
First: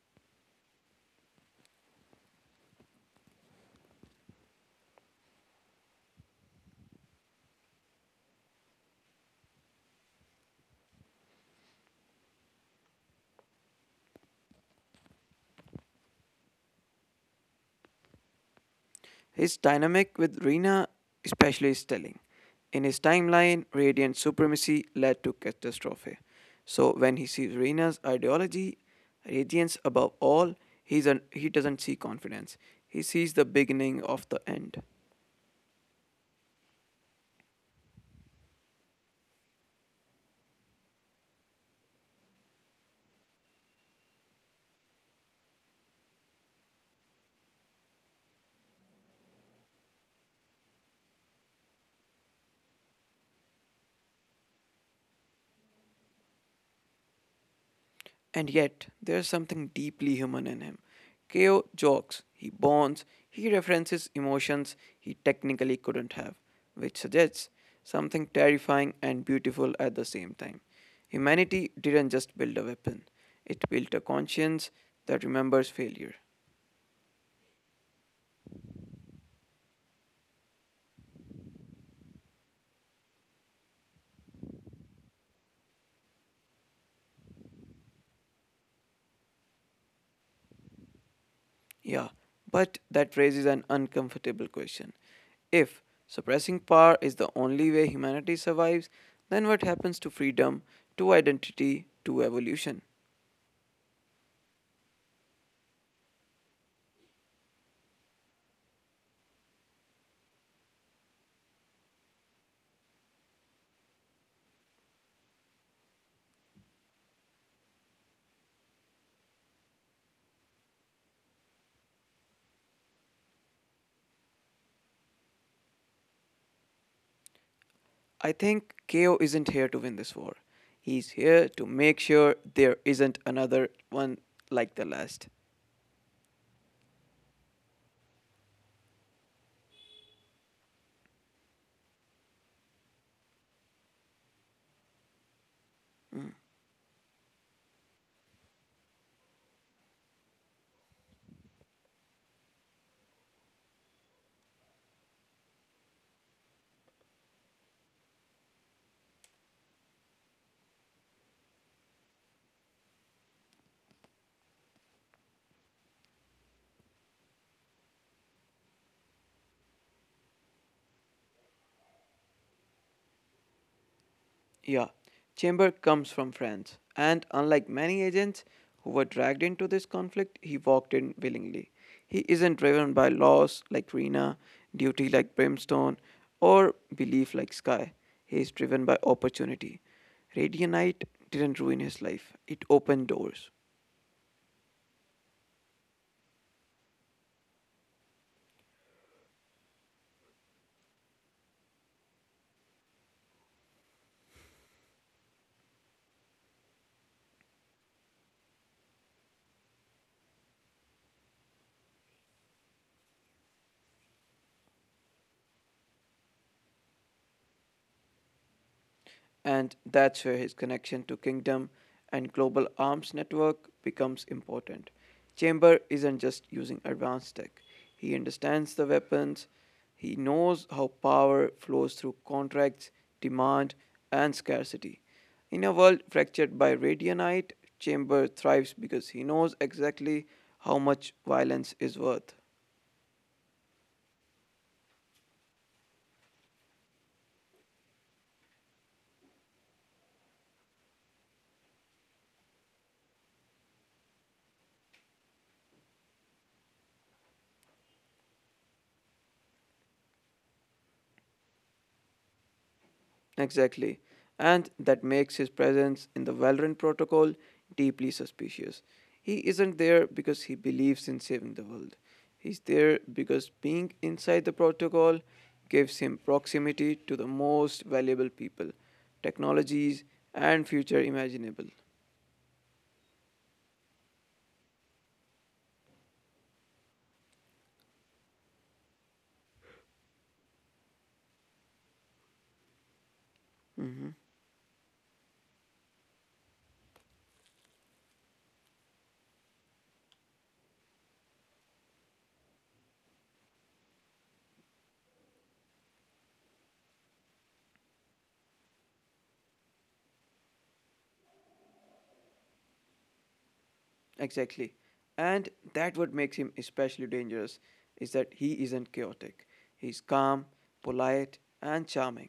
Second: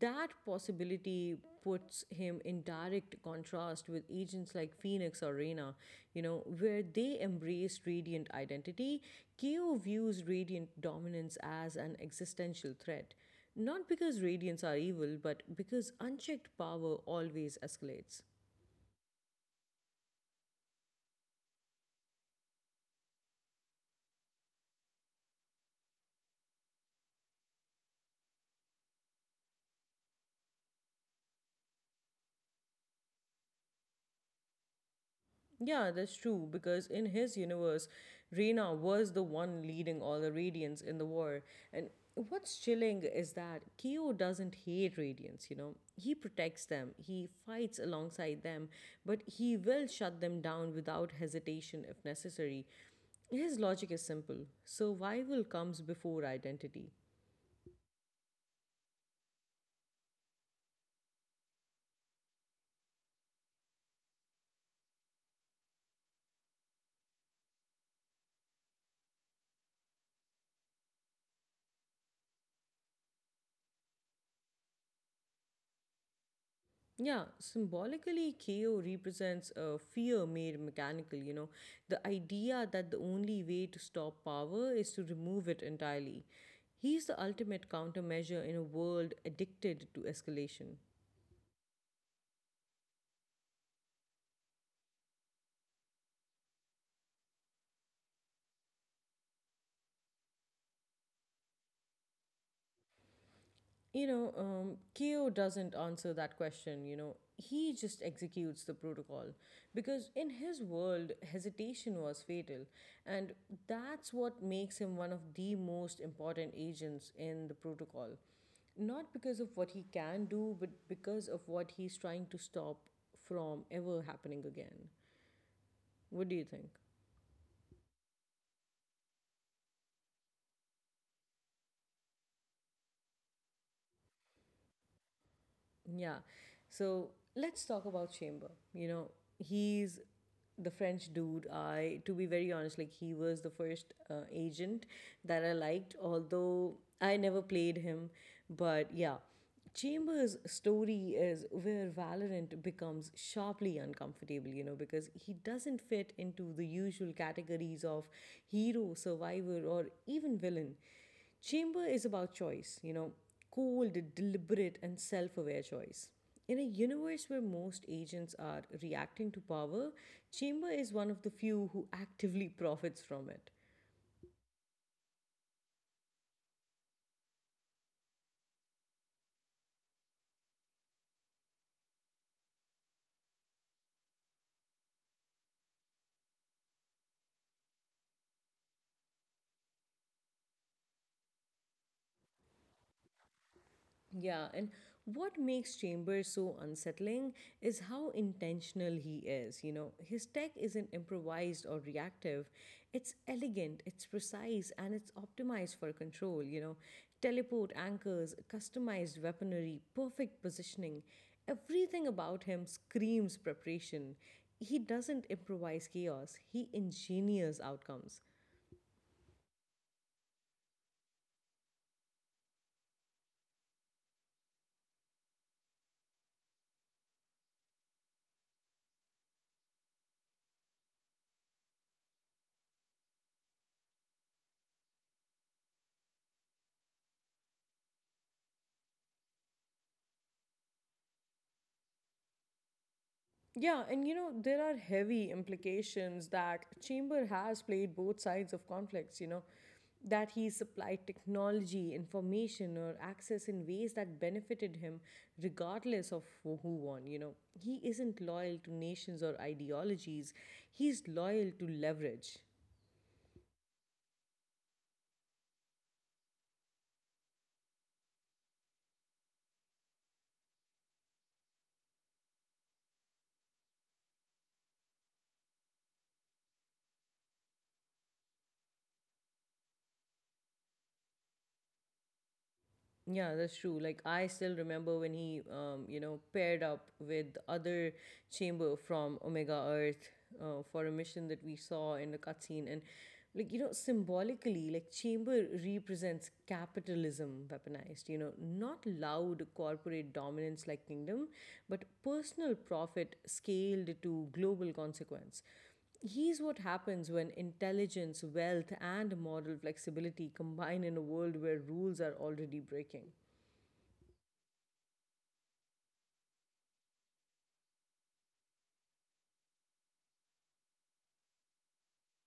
S1: that possibility puts him in direct contrast with agents like Phoenix or Reyna, you know, where they embrace radiant identity. Ko views radiant dominance as an existential threat, not because radiants are evil, but because unchecked power always escalates.
S2: His dynamic with Rina, especially, is telling. In his timeline, Radiant supremacy led to catastrophe. So when he sees Rina's ideology, Radiance above all, he doesn't see confidence. He sees the beginning of the end.
S1: Yeah, that's true, because in his universe, Reyna was the one leading all the Radiants in the war. And what's chilling is that Kyo doesn't hate Radiants, you know. He protects them, he fights alongside them, but he will shut them down without hesitation if necessary. His logic is simple survival comes before identity.
S2: And yet, there's something deeply human in him. Keo jokes, he bonds, he references emotions he technically couldn't have, which suggests something terrifying and beautiful at the same time. Humanity didn't just build a weapon, it built a conscience that remembers failure.
S1: Yeah, symbolically, KO represents a fear made mechanical, you know, the idea that the only way to stop power is to remove it entirely. He's the ultimate countermeasure in a world addicted to escalation.
S2: Yeah, but that raises an uncomfortable question. If suppressing power is the only way humanity survives, then what happens to freedom, to identity, to evolution?
S1: You know, Keo doesn't answer that question, you know. He just executes the protocol because in his world, hesitation was fatal. And that's what makes him one of the most important agents in the protocol. Not because of what he can do, but because of what he's trying to stop from ever happening again. What do you think?
S2: I think KO isn't here to win this war. He's here to make sure there isn't another one like the last.
S1: Yeah. So let's talk about Chamber. You know, he's the French dude, I to be very honest, like he was the first agent that I liked,
S2: Mm.
S1: although I never played him. But yeah, Chambers' story is where Valorant becomes sharply uncomfortable, you know, because he doesn't fit into the usual categories of hero, survivor, or even villain. Chamber is about choice, you know, cold, deliberate, and self aware choice. In a universe where most agents are reacting to power, Chamber is one of the few who actively [LAUGHS] profits from it.
S2: Yeah, Chamber comes from France, and unlike many agents who were dragged into this conflict, he walked in willingly. He isn't driven by laws like Rena, duty like Brimstone, or belief like Sky. He is driven by opportunity. Radianite didn't ruin his life, it opened doors.
S1: Yeah, and what makes Chambers so unsettling is how intentional he is. You know, his tech isn't improvised or reactive, it's elegant, it's precise, and it's optimized for control. You know, teleport anchors, customized weaponry, perfect positioning. Everything about him screams preparation. He doesn't improvise chaos, he engineers outcomes.
S2: And that's where his connection to kingdom and global arms network becomes important. Chamber isn't just using advanced tech. He understands the weapons, he knows how power flows through contracts, demand, and scarcity. In a world fractured by radionite, Chamber thrives because he knows exactly how much violence is worth.
S1: Yeah, and you know, there are heavy implications that Chamber has played both sides of conflicts, you know, that he supplied technology, information, or access in ways that benefited him, regardless of who won. You know, he isn't loyal to nations or ideologies, he's loyal to leverage.
S2: Exactly. And that makes his presence in the Valorant protocol deeply suspicious. He isn't there because he believes in saving the world. He's there because being inside the protocol gives him proximity to the most valuable people, technologies, and future imaginable.
S1: Yeah, that's true. Like I still remember when he, you know, paired up with the other chamber from Omega Earth for a mission that we saw in the cutscene, and like you know,
S2: Mm-hmm.
S1: symbolically, like chamber represents capitalism weaponized. You know, not loud corporate dominance like kingdom, but personal profit scaled to global consequence. Here's what happens when intelligence, wealth, and moral flexibility combine in a world where rules are already breaking.
S2: Exactly. And that what makes him especially dangerous is that he isn't chaotic. He's calm, polite, and charming.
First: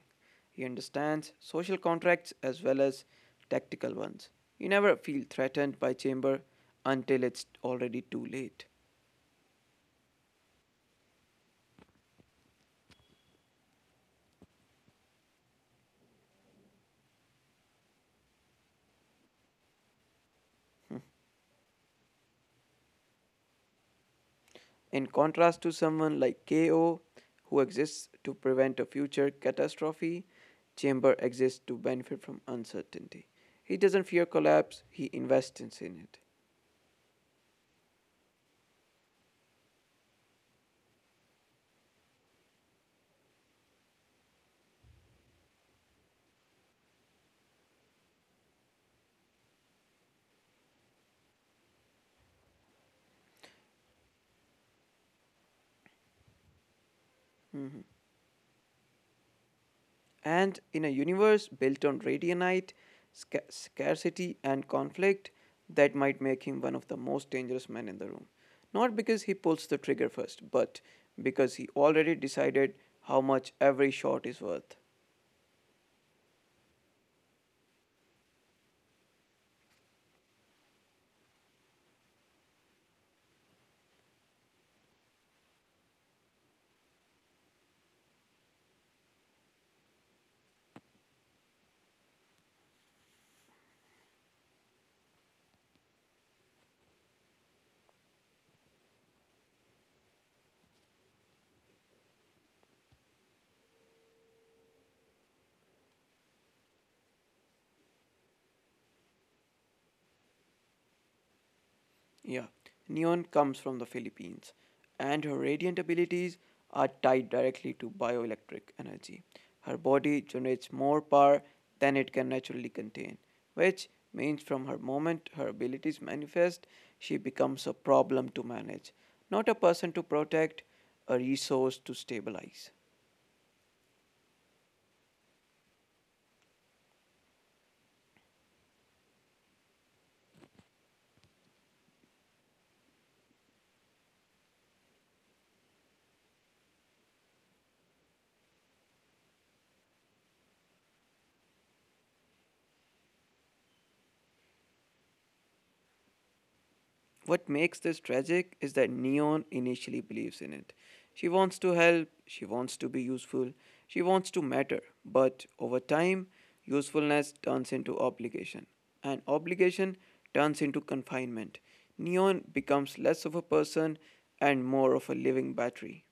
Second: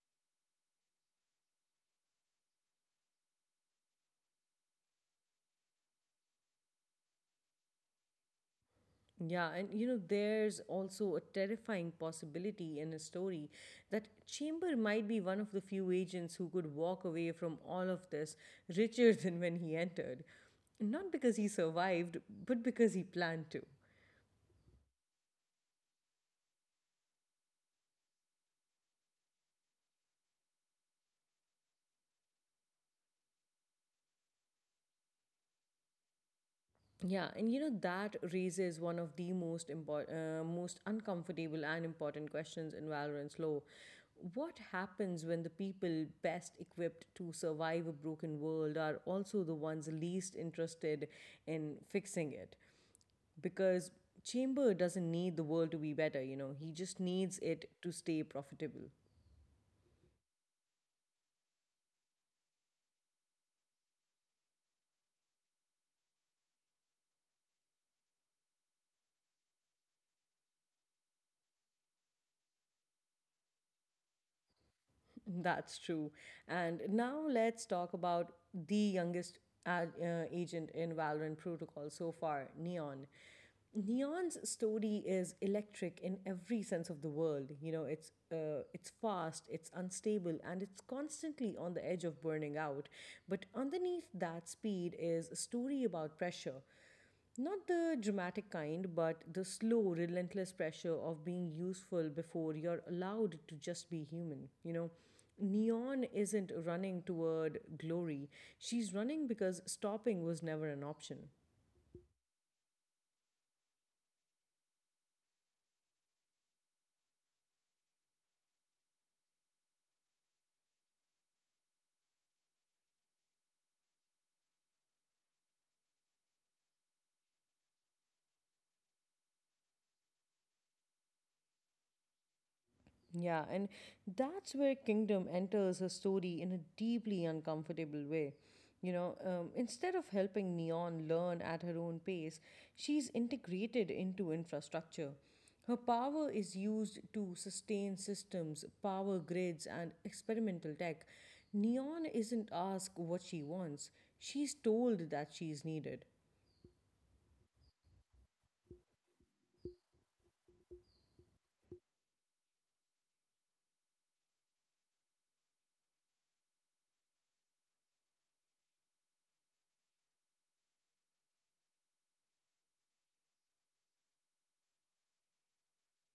S2: He understands social contracts as well as tactical ones. You never feel threatened by Chamber until it's already too late.
S1: Yeah, and you know, there's also a terrifying possibility in a story that Chamber might be one of the few agents who could walk away from all of this richer [LAUGHS] than when he entered. Not because he survived, but because he planned to.
S2: In contrast to someone like KO, who exists to prevent a future catastrophe, Chamber exists to benefit from uncertainty. He doesn't fear collapse, he invests in it.
S1: Yeah, and you know that raises one of the most important, most uncomfortable and important questions in Valorant's lore. What happens when the people best equipped to survive a broken world are also the ones least interested in fixing it? Because Chamber doesn't need the world to be better, you know, he just needs it
S2: Hmm.
S1: to stay profitable.
S2: And in a universe built on radionite scarcity, and conflict, that might make him one of the most dangerous men in the room. Not because he pulls the trigger first, but because he already decided how much every shot is worth.
S1: [LAUGHS] That's true. And now let's talk about the youngest agent in Valorant Protocol so far, Neon. Neon's story is electric in every sense of the world. You know, it's fast, it's unstable, and it's constantly on the edge of burning out. But underneath that speed is a story about pressure not the dramatic kind, but the slow, relentless pressure of being useful before you're allowed to just be human. You know, Neon isn't running toward glory, she's running because stopping was never an option.
S2: Yeah, neon comes from the Philippines, and her radiant abilities are tied directly to bioelectric energy. Her body generates more power than it can naturally contain, which means from her moment her abilities manifest, she becomes a problem to manage, not a person to protect, a resource to stabilize.
S1: Yeah, and that's where Kingdom enters her story in a deeply uncomfortable way. You know, instead of helping Neon learn at her own pace, she's integrated into infrastructure. Her power is used to sustain systems, power grids, and experimental tech. Neon isn't asked what she wants, she's told that she's needed.
S2: What makes this tragic is that Neon initially believes in it. She wants to help, she wants to be useful, she wants to matter, but over time, usefulness turns into obligation, and obligation turns into confinement. Neon becomes less of a person and more of a living battery.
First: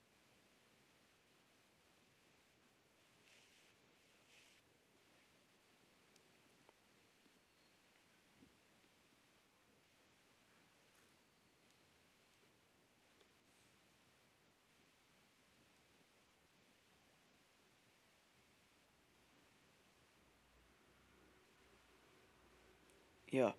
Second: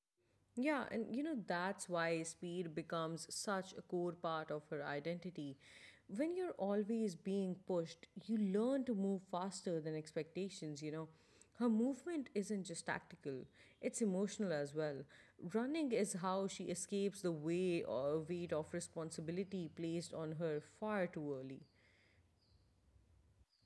S1: Yeah, and you know, that's why speed becomes such a core part of her identity. When you're always being pushed, you learn to move faster than expectations, you know. Her movement isn't just tactical, it's emotional as well. Running is how she escapes the way or weight of responsibility placed on her far too early.
S2: Yeah,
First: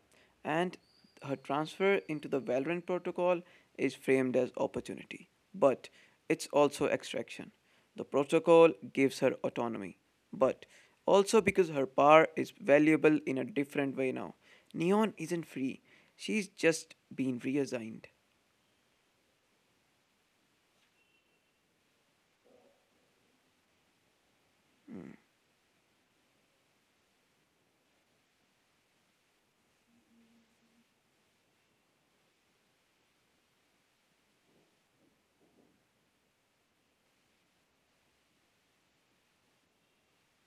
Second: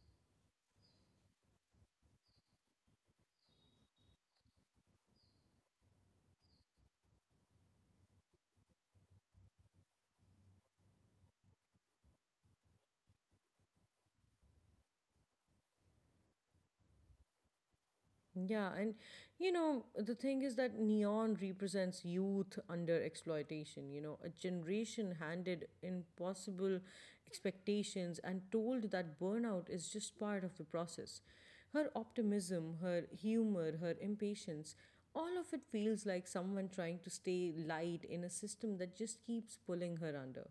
S2: and her transfer into the Valorant protocol is framed as opportunity, but it's also extraction. The protocol gives her autonomy, but also because her power is valuable in a different way now. Neon isn't free, she's just been reassigned.
S1: Yeah, and you know, the thing is that neon represents youth under exploitation, you know, a generation handed impossible expectations and told that burnout is just part of the process. Her optimism, her humor, her impatience, all of it feels like someone trying to stay light in a system that just keeps pulling her under.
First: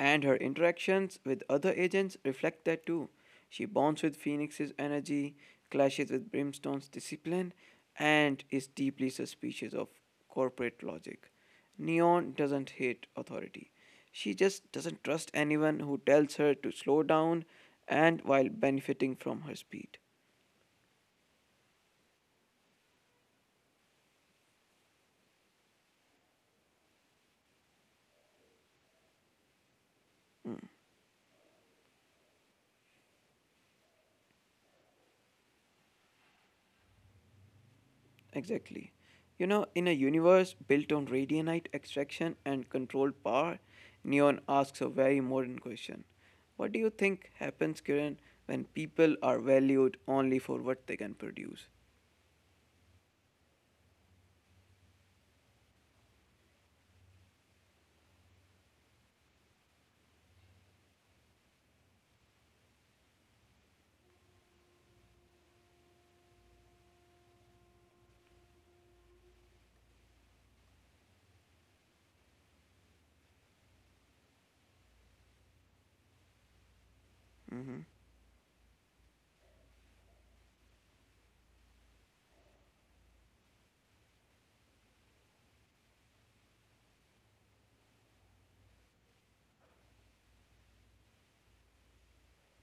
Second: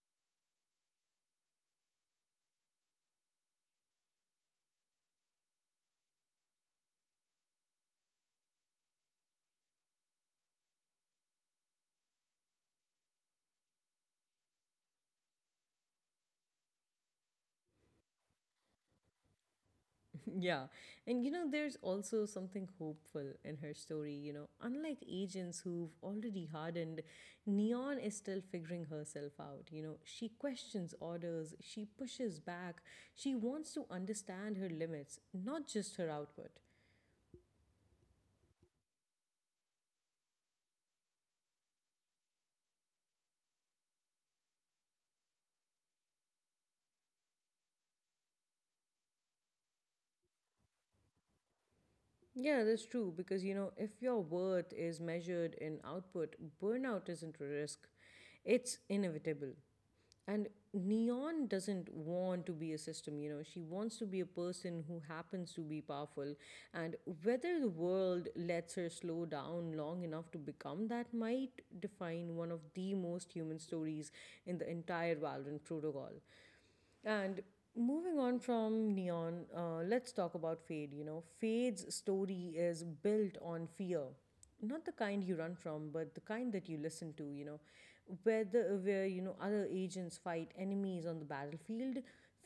S2: And her interactions with other agents reflect that too. She bonds with Phoenix's energy, clashes with Brimstone's discipline, and is deeply suspicious of corporate logic. Neon doesn't hate authority. She just doesn't trust anyone who tells her to slow down and while benefiting from her speed.
S1: [LAUGHS] Yeah. And you know, there's also something hopeful in her story. You know, unlike agents who've already hardened, Neon is still figuring herself out. You know, she questions orders, she pushes back, she wants to understand her limits, not just her output.
S2: Exactly. You know, in a universe built on radionite extraction and controlled power, Neon asks a very modern question. What do you think happens, Kiran, when people are valued only for what they can produce?
S1: Yeah, that's true. Because, you know, if your worth is measured in output, burnout isn't a risk, it's inevitable. And Neon doesn't want to be a system, you know, she wants to be a person who happens to be powerful. And whether the world lets her slow down long enough to become that might define one of the most human stories in the entire Valorant protocol. And
S2: Mm-hmm.
S1: moving on from Neon, let's talk about Fade. You know, Fade's story is built on fear. Not the kind you run from, but the kind that you listen to. Where other agents fight enemies on the battlefield,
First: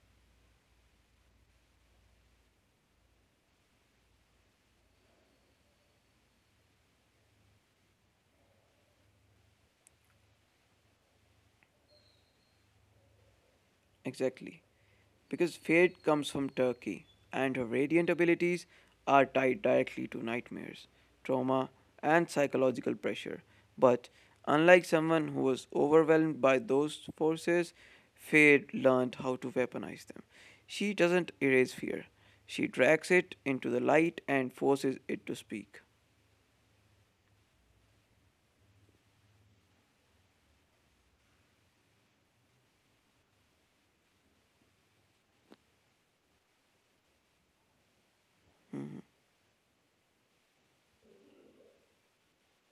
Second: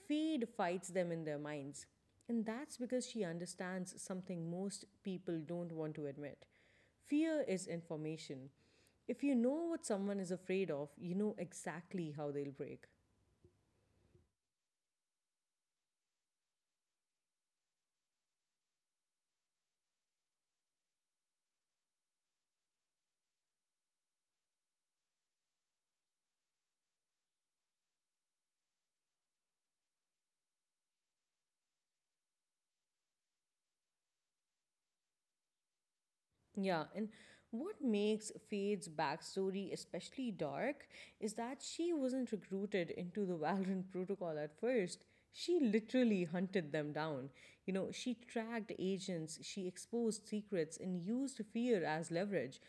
S1: Fade fights them in their minds. And that's because she understands something most people don't want to admit. Fear is information. If you know what someone is afraid of, you know exactly how they'll break.
S2: Exactly. Because Fate comes from Turkey, and her radiant abilities are tied directly to nightmares, trauma, and psychological pressure. But unlike someone who was overwhelmed by those forces, Fade learned how to weaponize them. She doesn't erase fear, she drags it into the light and forces it to speak.
S1: Yeah, and what makes Fade's backstory especially dark is that she wasn't recruited into the [LAUGHS] Valorant protocol at first. She literally hunted them down. She tracked agents, she exposed secrets, and used fear as leverage.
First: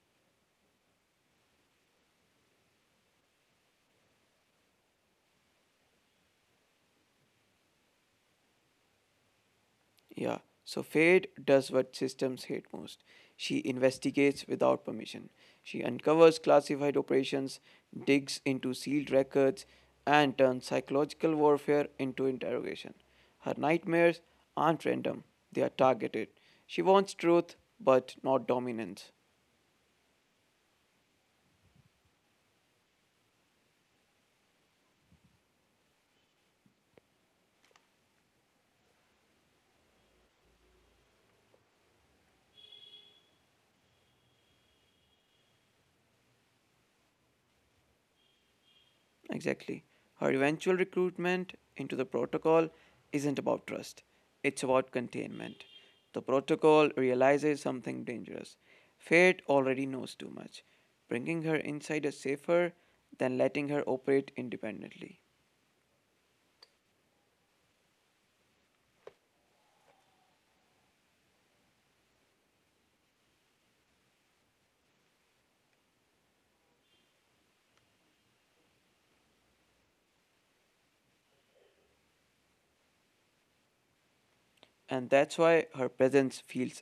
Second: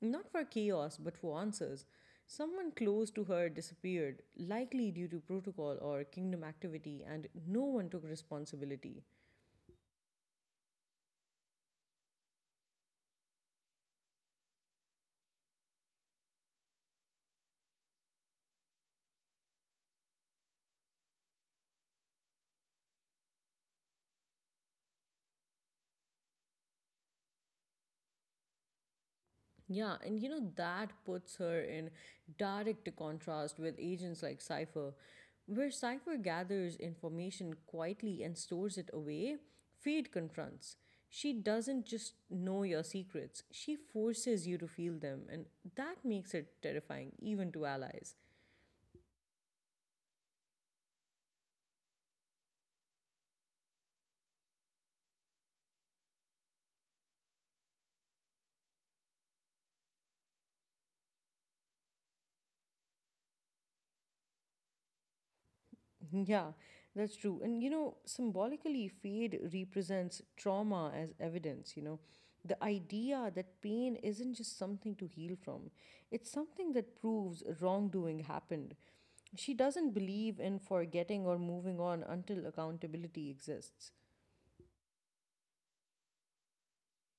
S1: Not for chaos, but for answers. Someone close to her disappeared, likely due to protocol or kingdom activity, and no one took responsibility.
S2: Yeah, so Fate does what systems hate most. She investigates without permission. She uncovers classified operations, digs into sealed records, and turns psychological warfare into interrogation. Her nightmares aren't random, they are targeted. She wants truth, but not dominance.
S1: Yeah, and that puts her in direct contrast with agents like Cypher. Where Cypher gathers information quietly and stores it away, Fade confronts. She doesn't just know your secrets, she forces you to feel them, and that makes it terrifying, even to allies.
S2: Exactly. Her eventual recruitment into the protocol isn't about trust, it's about containment. The protocol realizes something dangerous. Fate already knows too much. Bringing her inside is safer than letting her operate independently.
S1: [LAUGHS] Yeah, that's true. And symbolically, Fade represents trauma as evidence. The idea that pain isn't just something to heal from, it's something that proves wrongdoing happened. She doesn't believe in forgetting or moving on until accountability exists.
S2: And that's why her presence feels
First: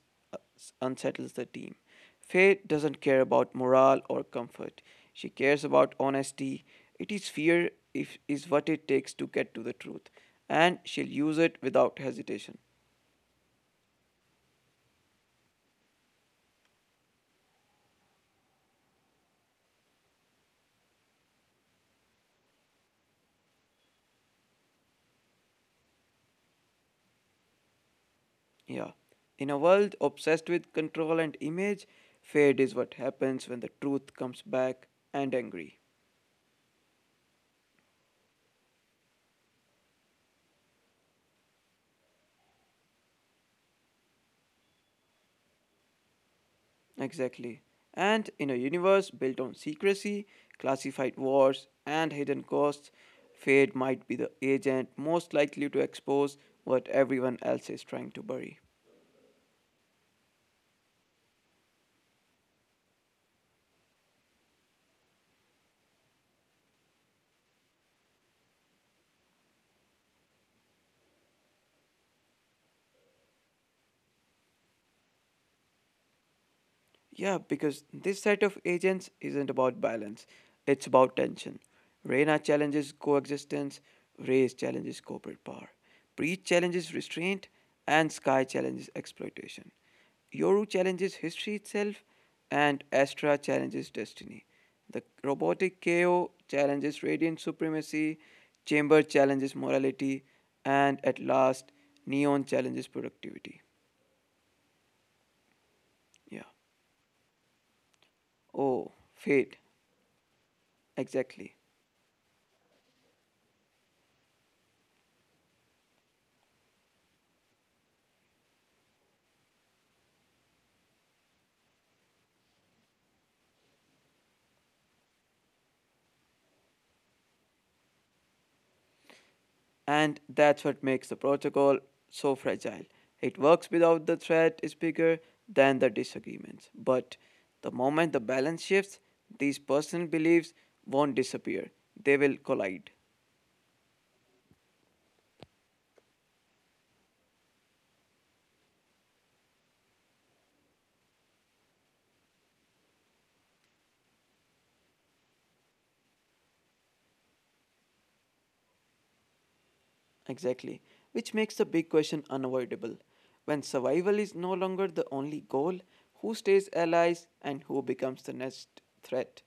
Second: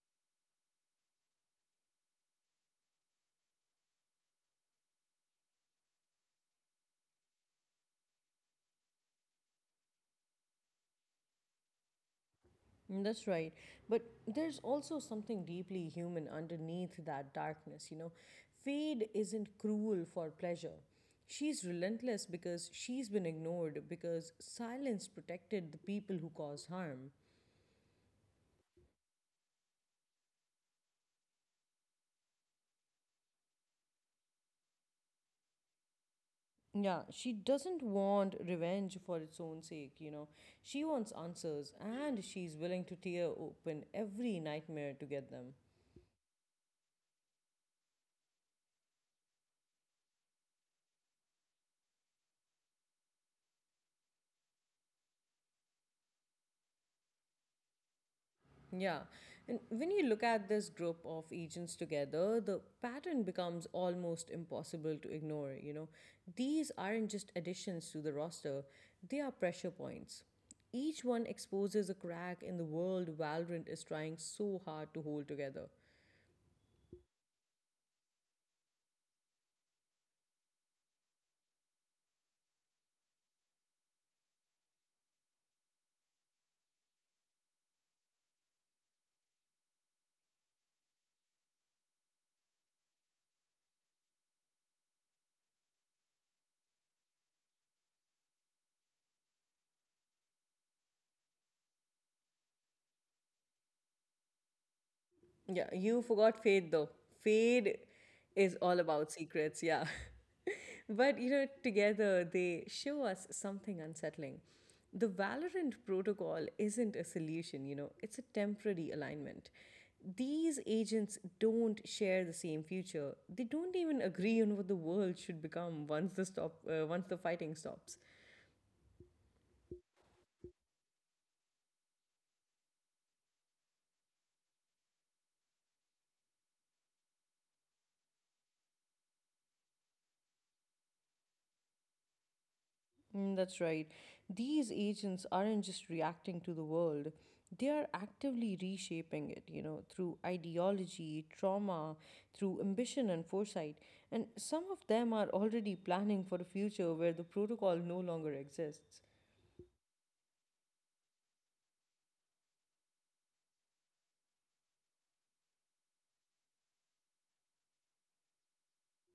S2: unsettles the team. Faye doesn't care about morale or comfort. She cares about honesty. It is fear if is what it takes to get to the truth, and she'll use it without hesitation.
S1: Mm, that's right. But there's also something deeply human underneath that darkness. Fade isn't cruel for pleasure. She's relentless because she's been ignored, because silence protected the people who caused harm.
S2: Yeah. In a world obsessed with control and image, fade is what happens when the truth comes back and angry.
S1: Yeah, she doesn't want revenge for its own sake. She wants answers, and she's willing to tear open every nightmare to get them.
S2: Exactly. And in a universe built on secrecy, classified wars, and hidden costs, Fade might be the agent most likely to expose what everyone else is trying to bury.
S1: Yeah. And when you look at this group of agents together, the pattern becomes almost impossible to ignore. These aren't just additions to the roster, they are pressure points. Each one exposes a crack in the world Valorant is trying so hard to hold together.
S2: Yeah, because this set of agents isn't about balance, it's about tension. Reina challenges coexistence, Reyes challenges corporate power, Breach challenges restraint, and Sky challenges exploitation. Yoru challenges history itself, and Astra challenges destiny. The robotic KO challenges radiant supremacy, Chamber challenges morality, and at last, Neon challenges productivity.
S1: Yeah, you
S2: Yeah.
S1: forgot Fade though. Fade is
S2: Oh,
S1: all about
S2: fate.
S1: secrets, yeah. [LAUGHS] but
S2: Exactly.
S1: you know, together they show us something unsettling. The Valorant protocol isn't a solution, it's a temporary alignment. These agents don't share the same future. They don't even agree on what the world should become once the stop once the fighting stops.
S2: And that's what makes the protocol so fragile. It works without the threat is bigger than the disagreements. But the moment the balance shifts, these personal beliefs won't disappear, they will collide.
S1: Mm, that's right. These agents aren't just reacting to the world, they are actively reshaping it, through ideology, trauma, through ambition and foresight. And some of them are already planning for a future where the protocol no longer exists.
S2: Exactly. Which makes the big question unavoidable. When survival is no longer the only goal, who stays allies and who becomes the next threat?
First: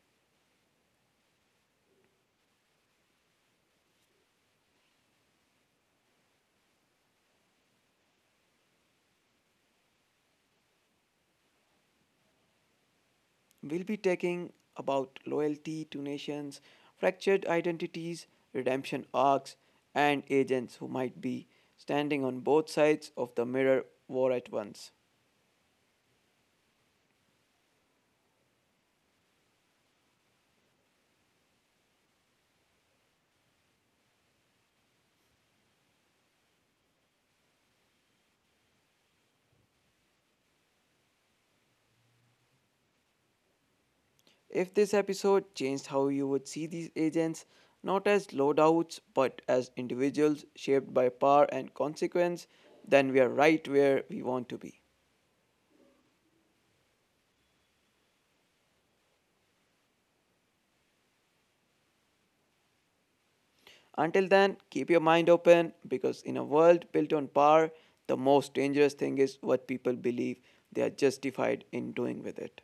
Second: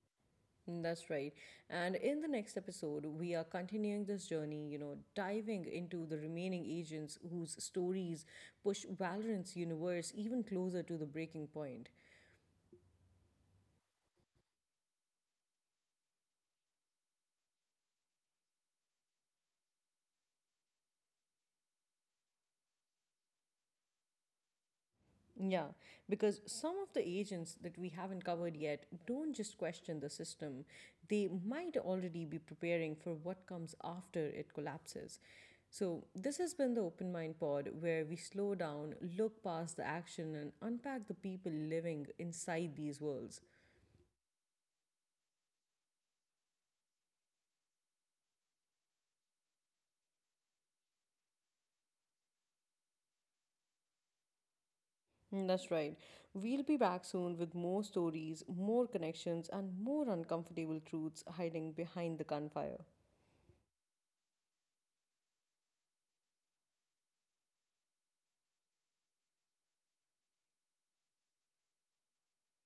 S1: Mm, that's right. And in the next episode, we are continuing this journey, diving into the remaining agents whose stories push Valorant's universe even closer to the breaking point.
S2: We'll be talking about loyalty to nations, fractured identities, redemption arcs, and agents who might be standing on both sides of the mirror war at once.
S1: Yeah, because some of the agents that we haven't covered yet don't just question the system, they might already be preparing for what comes after it collapses. So, this has been the Open Mind Pod, where we slow down, look past the action, and unpack the people living inside these worlds.
S2: If this episode changed how you would see these agents, not as loadouts but as individuals shaped by power and consequence, then we are right where we want to be.
S1: Mm, that's right. We'll be back soon with more stories, more connections, and more uncomfortable truths hiding behind the gunfire.
S2: Until then, keep your mind open because in a world built on power, the most dangerous thing is what people believe they are justified in doing with it.